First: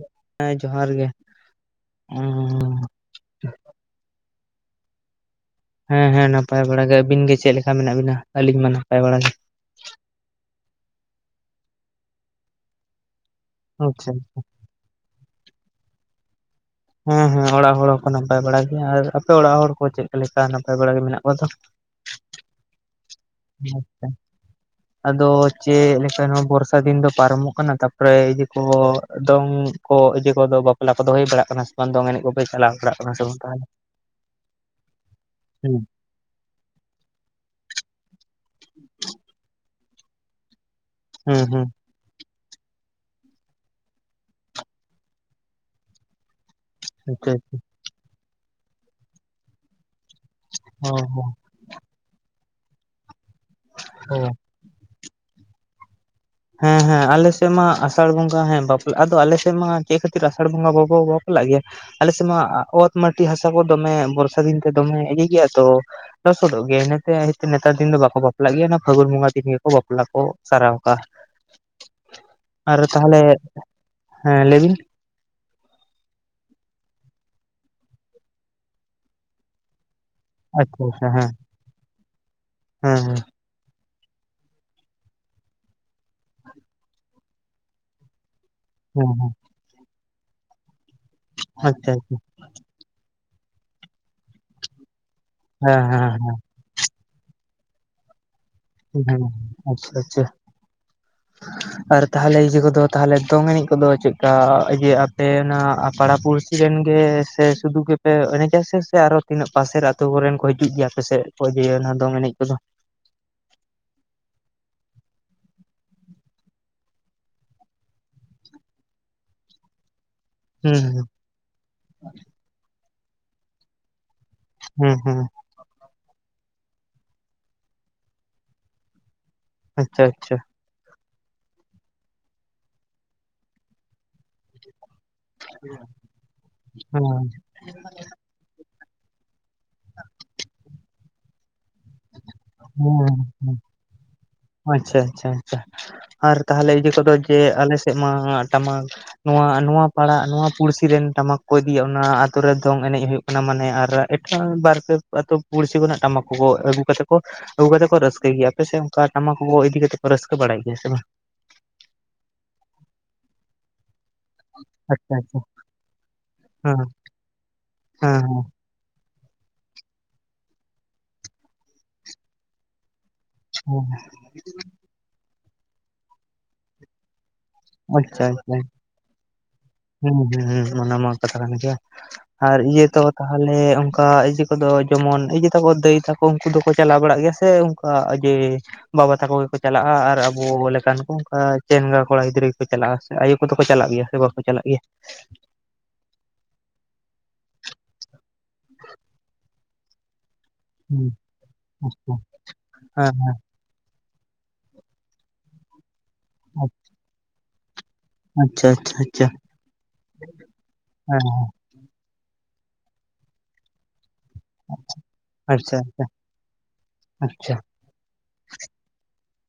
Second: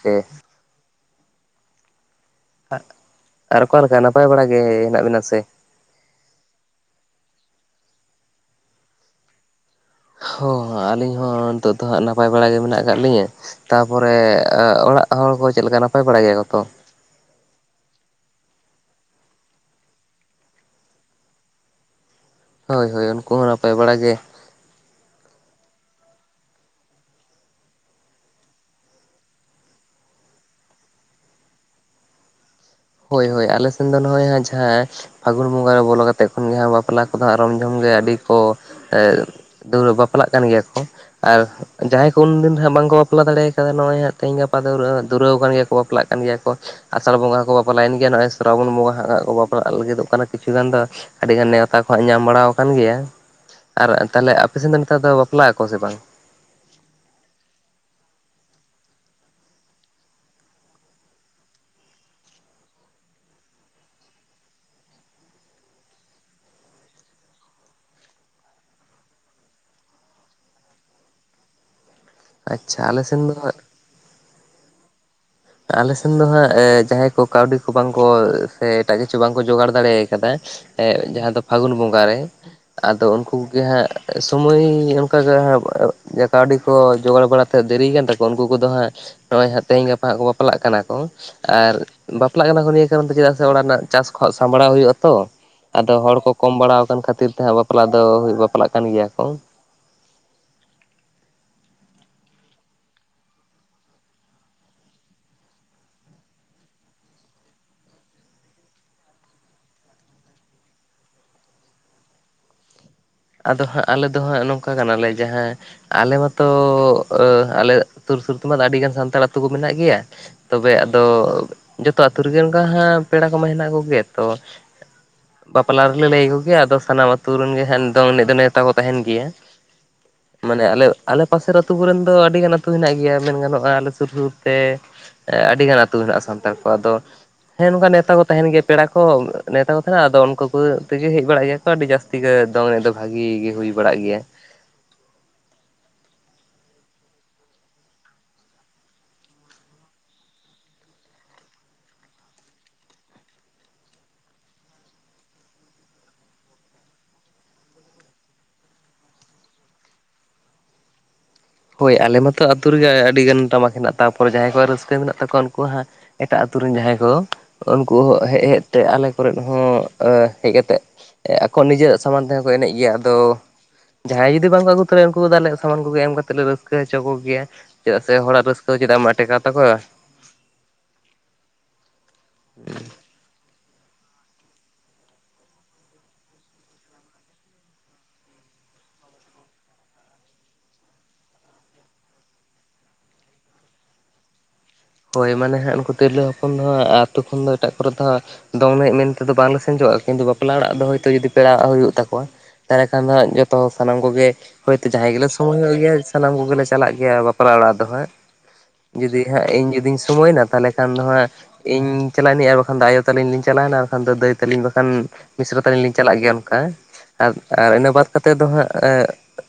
ᱠᱮ ᱦᱮᱸ ᱡᱚᱦᱟᱨ ᱜᱮ᱾ ᱟᱜ ᱟᱨ ᱚᱠᱟᱞᱮᱠᱟ ᱱᱟᱯᱟᱭ ᱵᱟᱲᱟ ᱜᱮ ᱦᱮᱸᱱᱟᱜ ᱵᱤᱱᱟ ᱥᱮ? ᱦᱮᱸ ᱦᱮᱸ ᱱᱟᱯᱟᱭ ᱵᱟᱲᱟ ᱜᱮ, ᱟᱹᱵᱤᱱ ᱜᱮ ᱪᱮᱜ ᱞᱮᱠᱟ ᱢᱮᱱᱟᱜ ᱵᱤᱱᱟ? ᱟᱹᱞᱤᱧ ᱢᱟ ᱱᱟᱯᱟᱭ ᱵᱟᱲᱟ ᱜᱮ᱾ ᱦᱳᱭ ᱟᱹᱞᱤᱧ ᱦᱚᱸ ᱱᱤᱛᱚᱜ ᱫᱚ ᱦᱟᱸᱜ ᱱᱟᱯᱟᱭ ᱵᱟᱲᱟ ᱜᱮ ᱢᱮᱱᱟᱜ ᱠᱟᱫ ᱞᱤᱧᱟᱹ ᱟᱪᱪᱷᱟ ᱛᱟᱨᱯᱚᱨᱮ ᱚᱲᱟᱜ ᱦᱚᱲ ᱠᱚ ᱪᱮᱫ ᱞᱮᱠᱟ ᱱᱟᱯᱟᱭ ᱵᱟᱲᱟᱭ ᱜᱮᱭᱟ ᱠᱚᱛᱚ? ᱦᱮᱸ ᱦᱮᱸ ᱚᱲᱟᱜ ᱦᱚᱲ ᱦᱚᱸᱠᱚ ᱱᱟᱯᱟᱭ ᱵᱟᱲᱟ ᱜᱮᱭᱟ ᱟᱨ ᱟᱯᱮ ᱚᱲᱟᱜ ᱦᱚᱲ ᱠᱚ ᱪᱮᱫ ᱞᱮᱠᱟ ᱱᱟᱯᱟᱭ ᱵᱟᱲᱟ ᱜᱮ ᱢᱮᱱᱟᱜ ᱠᱚᱣᱟ ᱛᱚ? ᱦᱳᱭ ᱦᱳᱭ ᱩᱱᱠᱩ ᱦᱚᱸ ᱱᱟᱯᱟᱭ ᱵᱟᱲᱟ ᱟᱪᱪᱷᱟ ᱜᱮ᱾ ᱟᱫᱚ ᱪᱮᱫ ᱞᱮᱠᱟ ᱱᱚᱣᱟ ᱵᱚᱨᱥᱟ ᱫᱤᱱ ᱫᱚ ᱯᱟᱨᱚᱢᱚᱜ ᱠᱟᱱᱟ ᱛᱟᱨᱯᱚᱨᱮ ᱡᱮ ᱠᱚ ᱫᱚᱝ ᱠᱚ ᱤᱡᱮ ᱠᱚᱫᱚ ᱵᱟᱯᱞᱟ ᱠᱚᱫᱚ ᱦᱩᱭ ᱵᱟᱲᱟᱜ ᱠᱟᱱᱟ ᱥᱮ ᱵᱟᱝ ᱫᱚᱝ ᱮᱱᱮᱡ ᱠᱚᱯᱮ ᱪᱟᱞᱟᱣ ᱵᱟᱲᱟᱜ ᱠᱟᱱᱟ ᱥᱮ ᱦᱳᱭ ᱵᱟᱝ ᱦᱳᱭ ᱛᱟᱦᱚᱞᱮ ᱟᱞᱮᱥᱮᱱ ᱫᱚ ᱱᱚᱜᱼᱚᱭ ᱡᱟᱦᱟᱸ ᱯᱷᱟᱹᱜᱩᱱ ᱵᱚᱸᱜᱟ ᱦᱩᱸ ᱨᱮ ᱵᱚᱞᱚ ᱠᱟ ᱛᱮᱠᱷᱚᱱ ᱜᱮ ᱦᱟᱜ ᱵᱟᱯᱞᱟ ᱠᱚᱫᱚᱜ ᱨᱚᱢ ᱡᱚᱢ ᱜᱮᱭᱟ ᱟᱹᱰᱤ ᱠᱚ ᱵᱟᱯᱞᱟᱜ ᱠᱟᱱ ᱜᱮᱭᱟ ᱠᱚ, ᱟᱨ ᱦᱩᱸ ᱦᱩᱸ ᱡᱟᱦᱟᱸᱭ ᱩᱱ ᱫᱤᱱ ᱦᱟᱸᱜ ᱵᱟᱝᱠᱚ ᱵᱟᱯᱞᱟ ᱫᱟᱲᱮ ᱠᱟᱣᱱᱟᱜ ᱦᱟᱸᱜ ᱛᱮᱦᱮᱧ ᱜᱟᱯᱟ ᱫᱚ ᱫᱩᱨᱟᱹᱣ ᱠᱟᱱ ᱜᱮᱭᱟ ᱠᱚ ᱵᱟᱯᱞᱟᱜ ᱠᱟᱱ ᱜᱮᱭᱟ ᱠᱚ, ᱟᱥᱟᱲ ᱟᱪᱪᱷᱟ ᱵᱚᱸᱜᱟ ᱦᱚᱸᱠᱚ ᱟᱪᱪᱷᱟ ᱵᱟᱯᱞᱟᱭᱮᱱ ᱜᱮᱭᱟ ᱱᱚᱜᱼᱚᱭ ᱥᱨᱟᱵᱚᱱ ᱵᱚᱸᱜᱟ ᱦᱟᱸᱜ ᱠᱚ ᱵᱟᱯᱞᱟᱜ ᱞᱟᱹᱜᱤᱫᱚᱜ ᱠᱟᱱᱟ ᱠᱤᱪᱷ ᱜᱟᱱ ᱫᱚ ᱚ ᱦᱚᱸ ᱟᱹᱰᱤ ᱜᱟᱱ ᱱᱮᱣ ᱛᱟ ᱠᱷᱚ ᱧᱟᱢ ᱵᱟᱲᱟ ᱠᱟᱱ ᱜᱮᱭᱟ ᱟᱨ ᱚ ᱛᱟᱦᱚᱞᱮ ᱟᱯᱮᱥᱮᱱ ᱫᱚ ᱱᱮᱛᱟᱨ ᱫᱚ ᱵᱟᱯᱞᱟᱜ ᱟᱠᱚ ᱥᱮ ᱵᱟᱝ? ᱦᱮᱸ ᱦᱮᱸ ᱟᱞᱮᱥᱮᱫ ᱢᱟ ᱟᱥᱟᱲ ᱵᱚᱸᱜᱟ ᱦᱮᱸ ᱵᱟᱯᱞᱟ ᱟᱫᱚ ᱟᱞᱮᱥᱮᱫ ᱢᱟ ᱪᱮᱫ ᱠᱷᱟᱹᱛᱤᱨ ᱟᱥᱟᱲ ᱵᱚᱸᱜᱟ ᱵᱟᱝᱠᱚ ᱵᱟᱯᱞᱟᱜ ᱜᱮᱭᱟ ᱟᱞᱮᱥᱮᱱ ᱢᱟ ᱚᱛ ᱢᱟᱴᱤ ᱦᱟᱥᱟ ᱠᱚ ᱫᱚᱢᱮ ᱵᱚᱨᱥᱟ ᱫᱤᱱ ᱛᱮ ᱫᱚᱢᱮ ᱤᱭᱟᱹ ᱜᱮᱭᱟ ᱛᱚ ᱞᱚᱥᱚᱫᱚᱜ ᱜᱮᱭᱟ ᱤᱱᱟᱹᱛᱮ ᱱᱮᱛᱟᱨ ᱫᱤᱱ ᱫᱚ ᱵᱟᱠᱚ ᱵᱟᱯᱞᱟᱜ ᱜᱮᱭᱟ ᱚᱱᱟ ᱯᱷᱟᱹᱜᱩᱱ ᱵᱚᱸᱜᱟ ᱫᱤᱱ ᱜᱮᱠᱚ ᱵᱟᱯᱞᱟ ᱠᱚ ᱥᱟᱨᱟᱣ ᱠᱟᱜᱼᱟ᱾ ᱟᱨ ᱟᱪᱪᱷᱟ ᱟᱞᱮ ᱥᱮᱱ ᱛᱟᱦᱞᱮ ᱫᱚ ᱦᱮᱸ ᱞᱟᱹᱭ ᱵᱤᱱ᱾ ᱟᱞᱮᱥᱮᱱ ᱫᱚ ᱦᱟᱸᱜ ᱡᱟᱦᱟᱸᱭ ᱠᱚ ᱠᱟᱹᱣᱰᱤ ᱠᱚ ᱵᱟᱝᱠᱚ ᱥᱮ ᱮᱴᱟᱜ ᱠᱤᱪᱷᱩ ᱵᱟᱝᱠᱚ ᱡᱚᱜᱟᱲ ᱫᱟᱲᱮ ᱠᱟᱫᱟ ᱟᱪᱪᱷᱟ ᱟᱪᱪᱷᱟ ᱮᱸᱜ ᱦᱮᱸ ᱡᱟᱦᱟᱸ ᱫᱚ ᱯᱷᱟᱹᱜᱩᱱ ᱵᱚᱸᱜᱟ ᱨᱮ ᱦᱮᱸ ᱟᱫᱚ ᱩᱱᱠᱩ ᱦᱟᱸᱜ ᱥᱚᱢᱚᱭ ᱚᱱᱠᱟᱜᱮ ᱦᱟᱸᱜ ᱠᱟᱹᱣᱰᱤ ᱠᱚ ᱡᱚᱜᱟᱲ ᱵᱟᱲᱟᱛᱮ ᱫᱮᱨᱤ ᱠᱟᱱ ᱛᱟ ᱠᱚ ᱩᱱᱠᱩ‌ ᱠᱚᱫᱚ ᱦᱟᱸᱜ ᱦᱮᱸ ᱦᱮᱸ ᱦᱮᱸ ᱦᱮᱸ ᱱᱚᱜᱼᱚᱭ ᱛᱮᱦᱮᱧ ᱜᱟᱯᱟ ᱠᱚ ᱵᱟᱯᱞᱟ ᱠᱟᱱᱟ ᱠᱚ ᱟᱨ ᱟᱪᱪᱷᱟ ᱟᱪᱪᱷᱟ ᱵᱟᱯ ᱞᱟᱜ ᱠᱟᱱᱟ ᱠᱚ ᱱᱤᱭᱟᱹ ᱠᱟᱨᱚᱱ ᱛᱮ ᱪᱮᱫᱟᱜ ᱥᱮ ᱚᱲᱟᱜ ᱨᱮᱱᱟᱜ ᱪᱟᱥ ᱠᱚᱦᱚᱸ ᱥᱟᱢᱵᱟᱲᱟᱣ ᱦᱩᱭᱩᱜᱼᱟ ᱛᱚ, ᱦᱮᱸ ᱟᱫᱚ ᱦᱮᱸ ᱦᱚᱲ ᱠᱚ ᱠᱚᱢ ᱵᱟᱲᱟ ᱠᱟᱱ ᱠᱷᱟᱹᱛᱤᱨ ᱛᱮ ᱦᱟᱸᱜ ᱵᱟᱯᱞᱟ ᱫᱚ ᱵᱟᱯᱞᱟᱜ ᱠᱟᱱ ᱜᱮᱭᱟ ᱦᱮᱸ ᱠᱚ ᱟᱪᱪᱷᱟ ᱟᱪᱪᱷᱟ᱾ [inaudible] ᱟᱨ ᱛᱟᱦᱚᱞᱮ ᱤᱭᱟᱹ ᱠᱚᱫᱚ ᱛᱟᱦᱚᱞᱮ ᱫᱚᱝ ᱮᱱᱮᱡ ᱠᱚᱫᱚ ᱪᱮᱫ ᱤᱭᱟᱹ ᱟᱯᱮ ᱚᱱᱟ ᱟ ᱯᱟᱲᱟᱯᱩᱨᱥᱤ ᱨᱮᱱ ᱜᱮ ᱥᱮ ᱥᱩᱫᱩ ᱜᱮᱯᱮ ᱮᱱᱮᱡᱟ ᱥᱮ ᱥᱮ ᱟᱨᱚ ᱛᱤᱱᱟᱹᱜ ᱯᱟᱥᱮᱨ ᱟᱹᱛᱩ ᱠᱚᱨᱮᱱ ᱠᱚ ᱦᱤᱡᱩᱜ ᱜᱮᱭᱟ ᱟᱯᱮ ᱥᱮᱫ ᱠᱚ ᱡᱮ ᱚᱱᱟ ᱫᱚᱝ ᱮᱱᱮᱡ ᱠᱚᱫᱚ? ᱟᱫᱚ ᱦᱟᱸᱜ ᱟᱞᱮ ᱫᱚ ᱦᱟᱸᱜ ᱱᱚᱝᱠᱟ ᱠᱟᱱᱟᱞᱮ ᱡᱟᱦᱟᱸ ᱟᱞᱮ ᱢᱟᱛᱚ ᱟᱞᱮ ᱥᱩᱨ ᱥᱩᱨ ᱛᱮᱢᱟ ᱟᱹᱰᱤᱜᱟᱱ ᱥᱟᱱᱛᱟᱲ ᱟᱹᱛᱩ ᱠᱚ ᱢᱮᱱᱟᱜ ᱜᱮᱭᱟ, ᱛᱚᱵᱮ ᱟᱫᱚ ᱦᱩᱸ ᱡᱚᱛᱚ ᱟᱹᱛᱩ ᱨᱮᱜᱮ ᱚᱱᱠᱟ ᱦᱟᱸᱜ ᱯᱮᱲᱟ ᱠᱚᱢᱟ ᱦᱮᱱᱟᱜ ᱠᱚᱜᱮᱭᱟ, ᱛᱚ ᱦᱮᱸ ᱦᱮᱸ ᱾ ᱵᱟᱯᱞᱟ ᱨᱮᱞᱮ ᱞᱟᱹᱭ ᱟᱠᱚᱜᱮᱭᱟ ᱟᱫᱚ ᱥᱟᱱᱟᱢ ᱟᱹᱛᱩ ᱨᱮᱱᱜᱮ ᱦᱟᱸᱜ ᱫᱚᱝ ᱮᱱᱮᱡ ᱫᱚ ᱱᱮᱣᱛᱟ ᱫᱚ ᱛᱟᱦᱮᱱ ᱜᱮᱭᱟ ᱾ ᱟᱪᱪᱷᱟ ᱟᱪᱪᱷᱟ ᱾ ᱢᱟᱱᱮ ᱟᱞᱮ ᱟᱞᱮ ᱯᱟᱥᱮᱨ ᱟᱹᱛᱩ ᱠᱚᱨᱮᱱ ᱫᱚ ᱟᱹᱰᱤᱜᱟᱱ ᱟᱹᱛᱩ ᱦᱮᱱᱟᱜ ᱜᱮᱭᱟ ᱢᱮᱱ ᱜᱟᱱᱚᱜᱼᱟ ᱟᱞᱮ ᱥᱩᱨ ᱥᱩᱨᱛᱮ ᱟᱹᱰᱤ ᱜᱟᱱ ᱟᱹᱛᱩ ᱦᱮᱱᱟᱜᱼᱟ ᱥᱟᱱᱛᱟᱲ ᱠᱚᱣᱟᱜ ᱟᱫᱚ ᱦᱩᱸ ᱦᱮᱸ ᱱᱚᱝᱠᱟ ᱱᱮᱣᱛᱟ ᱠᱚ ᱛᱟᱦᱮᱱ ᱜᱮᱭᱟ ᱯᱮᱲᱟ ᱠᱚᱦᱚᱸ ᱱᱮᱶᱛᱟ ᱠᱚ ᱛᱟᱦᱮᱱᱟ, ᱟᱫᱚ ᱩᱱᱠᱩ ᱠᱚ ᱛᱮᱜᱮ ᱦᱮᱡ ᱵᱟᱲᱟᱜ ᱜᱮᱭᱟ ᱠᱚ ᱟᱹᱰᱤ ᱡᱟᱹᱥᱛᱤ ᱜᱮ ᱫᱚᱝ ᱮᱱᱮᱡ ᱫᱚ ᱦᱩᱸ ᱵᱷᱟᱜᱤ ᱜᱮ ᱦᱩᱭ ᱵᱟᱲᱟᱜ ᱜᱮᱭᱟ ᱾ ᱟᱪᱪᱷᱟ ᱟᱪᱪᱷᱟ ᱟᱪᱪᱷᱟ, ᱟᱨ ᱛᱟᱦᱚᱞᱮ ᱤᱭᱟᱹ ᱠᱚᱫᱚ ᱡᱮ ᱟᱞᱮᱥᱮᱫ ᱢᱟ ᱴᱟᱢᱟᱠ ᱱᱚᱣᱟ ᱱᱚᱣᱟ ᱯᱟᱲᱟ ᱱᱚᱣᱟ ᱯᱩᱲᱥᱤ ᱨᱮᱱ ᱴᱟᱢᱟᱠ ᱠᱚ ᱤᱫᱤᱭᱟ ᱚᱱᱟ ᱟᱛᱩ ᱨᱮ ᱫᱚᱝ ᱮᱱᱮᱡ ᱦᱩᱭᱩᱜ ᱢᱟᱱᱮ ᱟᱨ ᱮᱴᱟᱜ ᱵᱟᱨ ᱯᱮ ᱟᱹᱛᱩ ᱯᱩᱲᱥᱤ ᱠᱚᱨᱮᱱᱟᱜ ᱴᱟᱢᱟᱠ ᱠᱚ ᱟᱹᱜᱩ ᱠᱟᱛᱮ ᱠᱚ ᱟᱹᱜᱩ ᱠᱟᱛᱮ ᱠᱚ ᱨᱟᱹᱥᱠᱟᱹᱭ ᱜᱮᱭᱟ ᱾ ᱟᱯᱮ ᱥᱮ ᱚᱱᱠᱟ ᱴᱟᱢᱟᱠ ᱠᱚᱠᱚ ᱤᱫᱤ ᱠᱟᱛᱮ ᱠᱚ ᱨᱟᱹᱥᱠᱟᱹ ᱵᱟᱲᱟᱭ ᱜᱮᱭᱟ ᱥᱮ ᱵᱟᱝ? ᱦᱳᱭ, ᱟᱞᱮ ᱢᱟᱛᱚ ᱟᱛᱩ ᱨᱮᱜᱮ ᱟᱹᱰᱤ ᱜᱟᱱ ᱴᱟᱢᱟᱠ ᱦᱮᱱᱟᱜ, ᱛᱟᱯᱚᱨᱮ ᱡᱟᱦᱟᱸᱭ ᱠᱚᱣᱟᱜ ᱨᱟᱹᱥᱠᱟᱹ ᱟᱪᱪᱷᱟ ᱢᱮᱱᱟᱜ ᱟᱪᱪᱷᱟ ᱛᱟᱠᱚᱣᱟ ᱩᱱᱠᱩ ᱦᱟᱸᱜ ᱮᱴᱟᱜ ᱟᱛᱩ ᱨᱮᱱ ᱦᱮᱸ ᱦᱮᱸ ᱡᱟᱦᱟᱸᱭ ᱠᱚ ᱩᱱᱠᱩ ᱦᱮᱡ ᱦᱮᱸ ᱦᱮᱡ ᱛᱮ ᱟᱞᱮ ᱠᱚᱨᱮᱫ ᱦᱚᱸ ᱟᱸ ᱦᱮᱡ ᱠᱟᱛᱮᱫ ᱟᱠᱚ ᱱᱤᱡᱮᱨᱟᱜ ᱥᱟᱢᱟᱱ ᱛᱮᱦᱚᱸ ᱠᱚ ᱮᱱᱮᱡ ᱜᱮᱭᱟ ᱾ ᱟᱫᱚ ᱡᱟᱦᱟᱸᱭ ᱡᱩᱫᱤ ᱵᱟᱝᱠᱚ ᱟᱹᱜᱩ ᱛᱚᱨᱟᱭ ᱩᱱᱠᱩ ᱫᱚ ᱟᱞᱮᱭᱟᱜ ᱥᱟᱢᱟᱱ ᱠᱚ ᱮᱢ ᱠᱟᱛᱮ ᱞᱮ ᱨᱟᱹᱥᱠᱟᱹ ᱦᱚᱪᱚ ᱠᱚᱜᱮᱭᱟ ᱾ ᱪᱮᱫᱟᱜ ᱥᱮ ᱟᱪᱪᱷᱟ ᱦᱚᱲᱟᱜ ᱟᱪᱪᱷᱟ ᱨᱟᱹᱥᱠᱟᱹ ᱪᱮᱫᱟᱜ ᱮᱢ ᱟᱴᱮᱠᱟᱣ ᱛᱟᱠᱚᱣᱟ ᱾ ᱦᱩᱸ ᱦᱩᱸ ᱦᱩᱸ ᱾ ᱚᱱᱟ ᱢᱟ ᱠᱟᱛᱷᱟ ᱠᱟᱱ ᱜᱮᱭᱟ ᱟᱨ ᱤᱭᱟᱹ ᱛᱚ ᱛᱟᱦᱚᱞᱮ ᱚᱱᱠᱟ ᱤᱭᱟᱹ ᱠᱚᱫᱚ ᱡᱮᱢᱚᱱ ᱮᱤᱡᱮ ᱛᱟᱠᱚ ᱫᱟᱹᱭ ᱛᱟᱠᱚ ᱩᱱᱠᱩ ᱫᱚᱠᱚ ᱪᱟᱞᱟᱣ ᱵᱟᱲᱟᱜ ᱜᱮᱭᱟ ᱥᱮ ᱚᱝᱠᱟ ᱡᱮ ᱵᱟᱵᱟ ᱛᱟᱠᱚ ᱜᱮᱠᱚ ᱪᱟᱞᱟᱜᱼᱟ ᱟᱨ ᱟᱵᱚ ᱞᱮᱠᱟᱱ ᱠᱚ ᱚᱱᱠᱟ ᱪᱮᱝᱲᱟ ᱠᱚᱲᱟ ᱜᱤᱫᱽᱨᱟᱹ ᱜᱮᱠᱚ ᱪᱟᱞᱟᱜᱼᱟ? ᱟᱭᱳ ᱠᱚᱫᱚ ᱠᱚ ᱪᱟᱞᱟᱜ ᱜᱮᱭᱟ ᱥᱮ ᱵᱟᱠᱚ ᱪᱟᱞᱟᱜ ᱜᱮᱭᱟ? ᱦᱳᱭ ᱢᱟᱱᱮ ᱦᱟᱸᱜ ᱩᱱᱠᱩ ᱛᱤᱨᱞᱟᱹ ᱦᱚᱯᱚᱱ ᱫᱚ ᱦᱟᱸᱜ ᱟᱛᱳ ᱠᱷᱚᱱ ᱫᱚ ᱮᱴᱟᱜ ᱠᱚᱨᱮ ᱫᱚ ᱦᱟᱸᱜ ᱫᱚᱝ ᱮᱱᱮᱡ ᱢᱮᱱ ᱛᱮᱫᱚ ᱵᱟᱝᱞᱮ ᱥᱮᱱ ᱪᱚᱣᱟᱜ ᱦᱩᱭᱩᱜᱼᱟ ᱠᱤᱱᱛᱩ ᱵᱟᱯᱞᱟ ᱚᱲᱟᱜ ᱫᱚ ᱦᱚᱭᱛᱳ ᱦᱮᱸ ᱡᱩᱫᱤ ᱯᱮᱲᱟ ᱟᱜ ᱦᱩᱭᱩᱜ ᱛᱟᱠᱚᱣᱟ ᱛᱟᱦᱚᱞᱮ ᱠᱷᱟᱱ ᱦᱟᱸ ᱦᱮᱸ ᱡᱚ ᱛᱚ ᱥᱟᱱᱟᱢ ᱠᱚᱜᱮ ᱦᱚᱭᱛᱳ ᱡᱟᱦᱟᱸᱭ ᱜᱮᱞᱮ ᱥᱚᱢᱚᱭᱚᱜ ᱜᱮᱭᱟ ᱥᱟᱱᱟᱢ ᱠᱚᱜᱮᱞᱮ ᱪᱟᱞᱟᱜ ᱜᱮᱭᱟ ᱵᱟᱯᱞᱟ ᱚᱲᱟᱜ ᱫᱚ ᱦᱟᱸᱜ ᱾ ᱟᱪᱪᱷᱟ ᱟᱪᱪᱷᱟ ᱟᱪᱪᱷᱟ ᱾ ᱥᱚᱢᱚᱭᱱᱟ ᱛᱟᱦᱚᱞᱮ ᱠᱷᱟᱱ ᱫᱚ ᱦᱟᱸᱜ ᱤᱧ ᱪᱟᱞᱟᱜ ᱱᱟᱹᱧ ᱟᱨ ᱵᱟᱠᱷᱟᱱ ᱫᱚ ᱟᱭᱳ ᱛᱟᱞᱤᱧ ᱞᱤᱧ ᱪᱟᱞᱟᱣᱱᱟ ᱟᱨ ᱵᱟᱠᱷᱟᱱ ᱫᱚ ᱫᱟᱹᱭ ᱛᱟᱹᱞᱤᱧ ᱵᱟᱠᱷᱟᱱ ᱢᱤᱥᱨᱟ ᱟᱪᱪᱷᱟ ᱛᱟᱞᱤᱧ ᱞᱤᱧ ᱟᱪᱪᱷᱟ ᱪᱟᱞᱟᱜ ᱜᱮᱭᱟ ᱚᱱᱠᱟ ᱾ ᱟᱨ ᱟᱪᱪᱷᱟ ᱟᱨ ᱤᱱᱟᱹ ᱵᱟᱫᱽ ᱠᱟᱛᱮ ᱫᱚ ᱦᱟᱸᱜ ᱮ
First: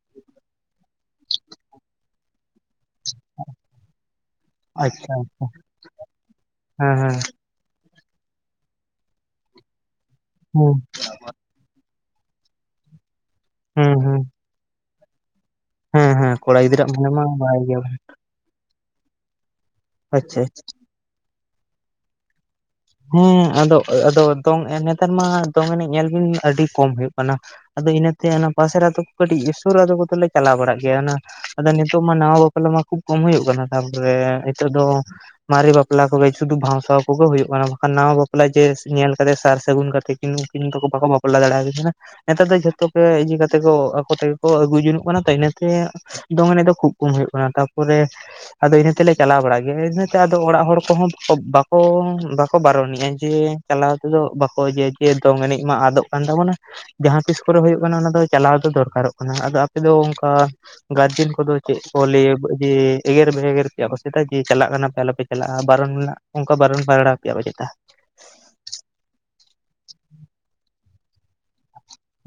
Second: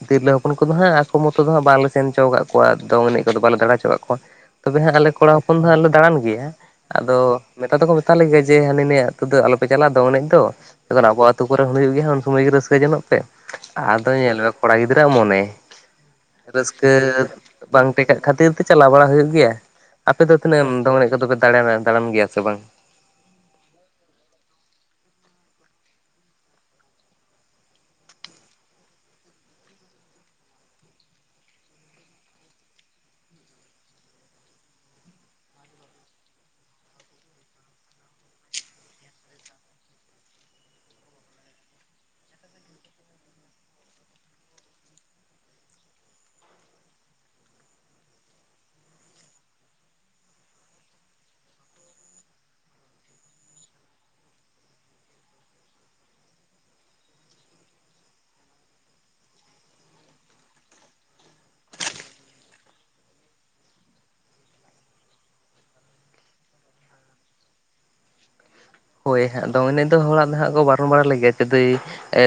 ᱛᱤᱨᱞᱟᱹ ᱦᱚᱯᱚᱱ ᱠᱚᱫᱚ ᱦᱟᱸᱜ ᱟᱠᱚ ᱢᱚᱛᱚ ᱫᱚ ᱦᱟᱸᱜ ᱵᱟᱝᱞᱮ ᱥᱮᱱ ᱪᱚ ᱠᱟᱫ ᱠᱚᱣᱟ ᱫᱚᱝ ᱮᱱᱮᱡ ᱠᱚᱫᱚ ᱵᱟᱞᱮ ᱫᱟᱬᱟ ᱪᱚ ᱠᱟᱫ ᱠᱚᱣᱟ ᱾ ᱛᱚᱵᱮ ᱦᱟᱸᱜ ᱟᱞᱮ ᱟᱪᱪᱷᱟ ᱠᱚᱲᱟ ᱟᱪᱪᱷᱟ ᱦᱚᱯᱚᱱ ᱫᱚᱞ ᱞᱮ ᱫᱟᱬᱟᱱ ᱜᱮᱭᱟ, ᱦᱮᱸ ᱦᱮᱸ ᱟᱫᱚ ᱢᱮᱛᱟ ᱫᱚᱠᱚ ᱢᱮᱛᱟ ᱞᱮ ᱜᱮᱭᱟ ᱡᱮ ᱦᱟᱹᱱᱤ ᱱᱤᱭᱟᱹ ᱟᱹᱛᱩ ᱫᱚ ᱟᱞᱚ ᱯᱮ ᱪᱟᱞᱟᱜᱼᱟ ᱫᱚᱝ ᱮᱱᱮᱡ ᱫᱚ ᱦᱩᱸ ᱾ ᱡᱚᱠᱷᱚᱱ ᱟᱵᱚᱣᱟᱜ ᱟᱹᱛᱩ ᱠᱚᱨᱮ ᱦᱚᱸ ᱦᱩᱭᱩᱜ ᱜᱮᱭᱟ ᱩᱱ ᱥᱚᱢᱚᱭ ᱜᱮ ᱨᱟᱹᱥᱠᱟᱹ ᱡᱚᱱᱚᱜ ᱯᱮ ᱾ ᱦᱩᱸ ᱟᱫᱚ ᱦᱩᱸ ᱧᱮᱞ ᱢᱮ ᱠᱚᱲᱟ ᱜᱤᱫᱽᱨᱟᱹᱣᱟᱜ ᱢᱚᱱᱮ ᱦᱮᱸ ᱦᱮᱸ ᱠᱚᱲᱟ ᱜᱤᱫᱽᱨᱟᱹᱣᱟᱜ ᱨᱟᱹᱥᱠᱟᱹ ᱢᱚᱱᱮ ᱢᱟ ᱵᱟᱭ ᱜᱮᱭᱟ ᱵᱟᱝ ᱟᱪᱪᱷᱟ ᱴᱮᱠᱟᱜ ᱠᱷᱟᱹᱛᱤᱨ ᱛᱮ ᱪᱟᱞᱟᱣ ᱵᱟᱲᱟ ᱦᱩᱭᱩᱜ ᱜᱮᱭᱟ ᱾ ᱟᱯᱮ ᱫᱚ ᱟᱪᱪᱷᱟ ᱛᱤᱱᱟᱹᱜ ᱜᱟᱱ ᱫᱚᱝ ᱮᱱᱮᱡ ᱠᱚᱫᱚ ᱯᱮ ᱫᱟᱲᱮᱱᱟ ᱫᱟᱲᱟᱱ ᱜᱮᱭᱟ ᱥᱮ ᱵᱟᱝ? ᱦᱮᱸ, ᱟᱫᱚ ᱟᱫᱚ ᱫᱚᱝ ᱱᱮᱛᱟᱨ ᱢᱟ ᱫᱚᱝ ᱮᱱᱮᱡ ᱧᱮᱞ ᱵᱤᱱ ᱟᱹᱰᱤ ᱠᱚᱢ ᱦᱩᱭᱩᱜ ᱠᱟᱱᱟ ᱾ ᱟᱫᱚ ᱤᱱᱟᱹᱛᱮ ᱚᱱᱟ ᱯᱟᱥᱮᱨ ᱟᱹᱛᱩ ᱠᱚ ᱠᱟᱹᱴᱤᱡ ᱥᱩᱨ ᱟᱫᱚ ᱠᱚᱫᱚ ᱞᱮ ᱪᱟᱞᱟᱣ ᱵᱟᱲᱟᱜ ᱜᱮᱭᱟ, ᱚᱱᱟ ᱟᱫᱚ ᱱᱤᱛᱚᱜ ᱢᱟ ᱱᱟᱣᱟ ᱵᱟᱯᱞᱟ ᱢᱟ ᱠᱷᱩᱵ ᱠᱚᱢ ᱦᱩᱭᱩᱜ ᱠᱟᱱᱟ ᱾ ᱛᱟᱨᱯᱚᱨᱮ ᱦᱤᱛᱚᱜ ᱫᱚ ᱢᱟᱨᱮ ᱵᱟᱯᱞᱟ ᱠᱚᱜᱮ ᱥᱩᱫᱩ ᱵᱷᱟᱣᱥᱟᱸᱶᱟ ᱠᱚᱜᱮ ᱦᱳᱭᱳᱜ ᱠᱟᱱᱟ ᱾ ᱠᱷᱟᱱ ᱱᱟᱣᱟ ᱵᱟᱯᱞᱟ ᱡᱮ ᱧᱮᱞ ᱠᱟᱫᱮᱭᱟ ᱥᱟᱨ ᱥᱟᱹᱜᱩᱱ ᱠᱟᱛᱮ ᱠᱤᱱ ᱩᱱ ᱠᱤᱱ ᱫᱚ ᱵᱟᱠᱚ ᱵᱟᱯᱞᱟ ᱫᱟᱲᱮᱭᱟᱠᱤᱱ ᱠᱟᱱᱟ ᱾ ᱱᱮᱛᱟᱨ ᱫᱚ ᱡᱷᱚᱛᱚ ᱜᱮ ᱤᱭᱟᱹ ᱠᱟᱛᱮ ᱠᱚ ᱟᱠᱚ ᱛᱮᱜᱮ ᱠᱚ ᱟᱹᱜᱩ ᱡᱚᱝᱚᱜ ᱠᱟᱱᱟ ᱛᱚ, ᱤᱱᱟᱹᱛᱮ ᱫᱚᱝ ᱮᱱᱮᱡ ᱫᱚ ᱠᱷᱩᱵ ᱠᱚᱢ ᱦᱩᱭᱩᱜ ᱠᱟᱱᱟ, ᱛᱟᱨᱯᱚᱨᱮ ᱟᱫᱚ ᱤᱱᱟᱹ ᱛᱮᱞᱮ ᱪᱟᱞᱟᱣ ᱵᱟᱲᱟᱜ ᱜᱮᱭᱟ ᱤᱱᱟᱹᱛᱮ ᱟᱫᱚ ᱚᱲᱟᱜ ᱦᱚᱲ ᱠᱚᱦᱚᱸ ᱵᱟᱠᱚ [unintelligible] ᱠᱚ ᱵᱟᱨᱚᱱᱮᱜᱼᱟ ᱡᱮ ᱪᱟᱞᱟᱣ ᱛᱮᱫᱚ ᱵᱟᱠᱚ ᱡᱮ ᱫᱚᱝ ᱮᱱᱮᱡ ᱢᱟ ᱟᱫᱚᱜ ᱠᱟᱱ ᱛᱟᱵᱚᱱᱟ ᱾ ᱡᱟᱦᱟᱸ ᱛᱤᱥ ᱠᱚᱨᱮ ᱦᱩᱭᱩᱜ ᱠᱟᱱᱟ, ᱚᱱᱟ ᱫᱚ ᱪᱟᱞᱟᱣ ᱫᱚ ᱫᱚᱨᱠᱟᱨᱚᱜ ᱠᱟᱱᱟ ᱾ ᱟᱫᱚ ᱟᱯᱮ ᱫᱚ ᱚᱱᱠᱟᱼᱼ ᱜᱟᱨᱡᱮᱱ ᱠᱚᱫᱚ ᱪᱮᱫ ᱠᱚ ᱞᱟᱹᱭᱟ ᱡᱮ ᱮᱜᱮᱨ ᱵᱮᱜᱮᱨ ᱯᱮᱭᱟ ᱠᱚ, ᱪᱮᱫᱟ ᱡᱮ ᱪᱟᱞᱟᱜ ᱠᱟᱱᱟ ᱯᱮ ᱟᱞᱚ ᱯᱮᱼᱼ ᱪᱟᱞᱟᱜᱼᱟ ᱵᱟᱨᱚᱱ ᱢᱮᱱᱟᱜ ᱚᱱᱠᱟ ᱵᱟᱨᱚᱱ ᱯᱟᱭᱲᱟ ᱯᱮᱭᱟ ᱠᱚ ᱪᱮᱫᱟ? ᱦᱳᱭ ᱦᱟᱜ ᱫᱚᱝ ᱮᱱᱮᱡ ᱫᱚ ᱦᱚᱲᱟᱜ ᱫᱚ ᱦᱟᱜ ᱠᱚ ᱵᱟᱨᱚᱱ ᱵᱟᱲᱟ ᱞᱮᱜᱮᱭᱟ ᱡᱩᱫᱤ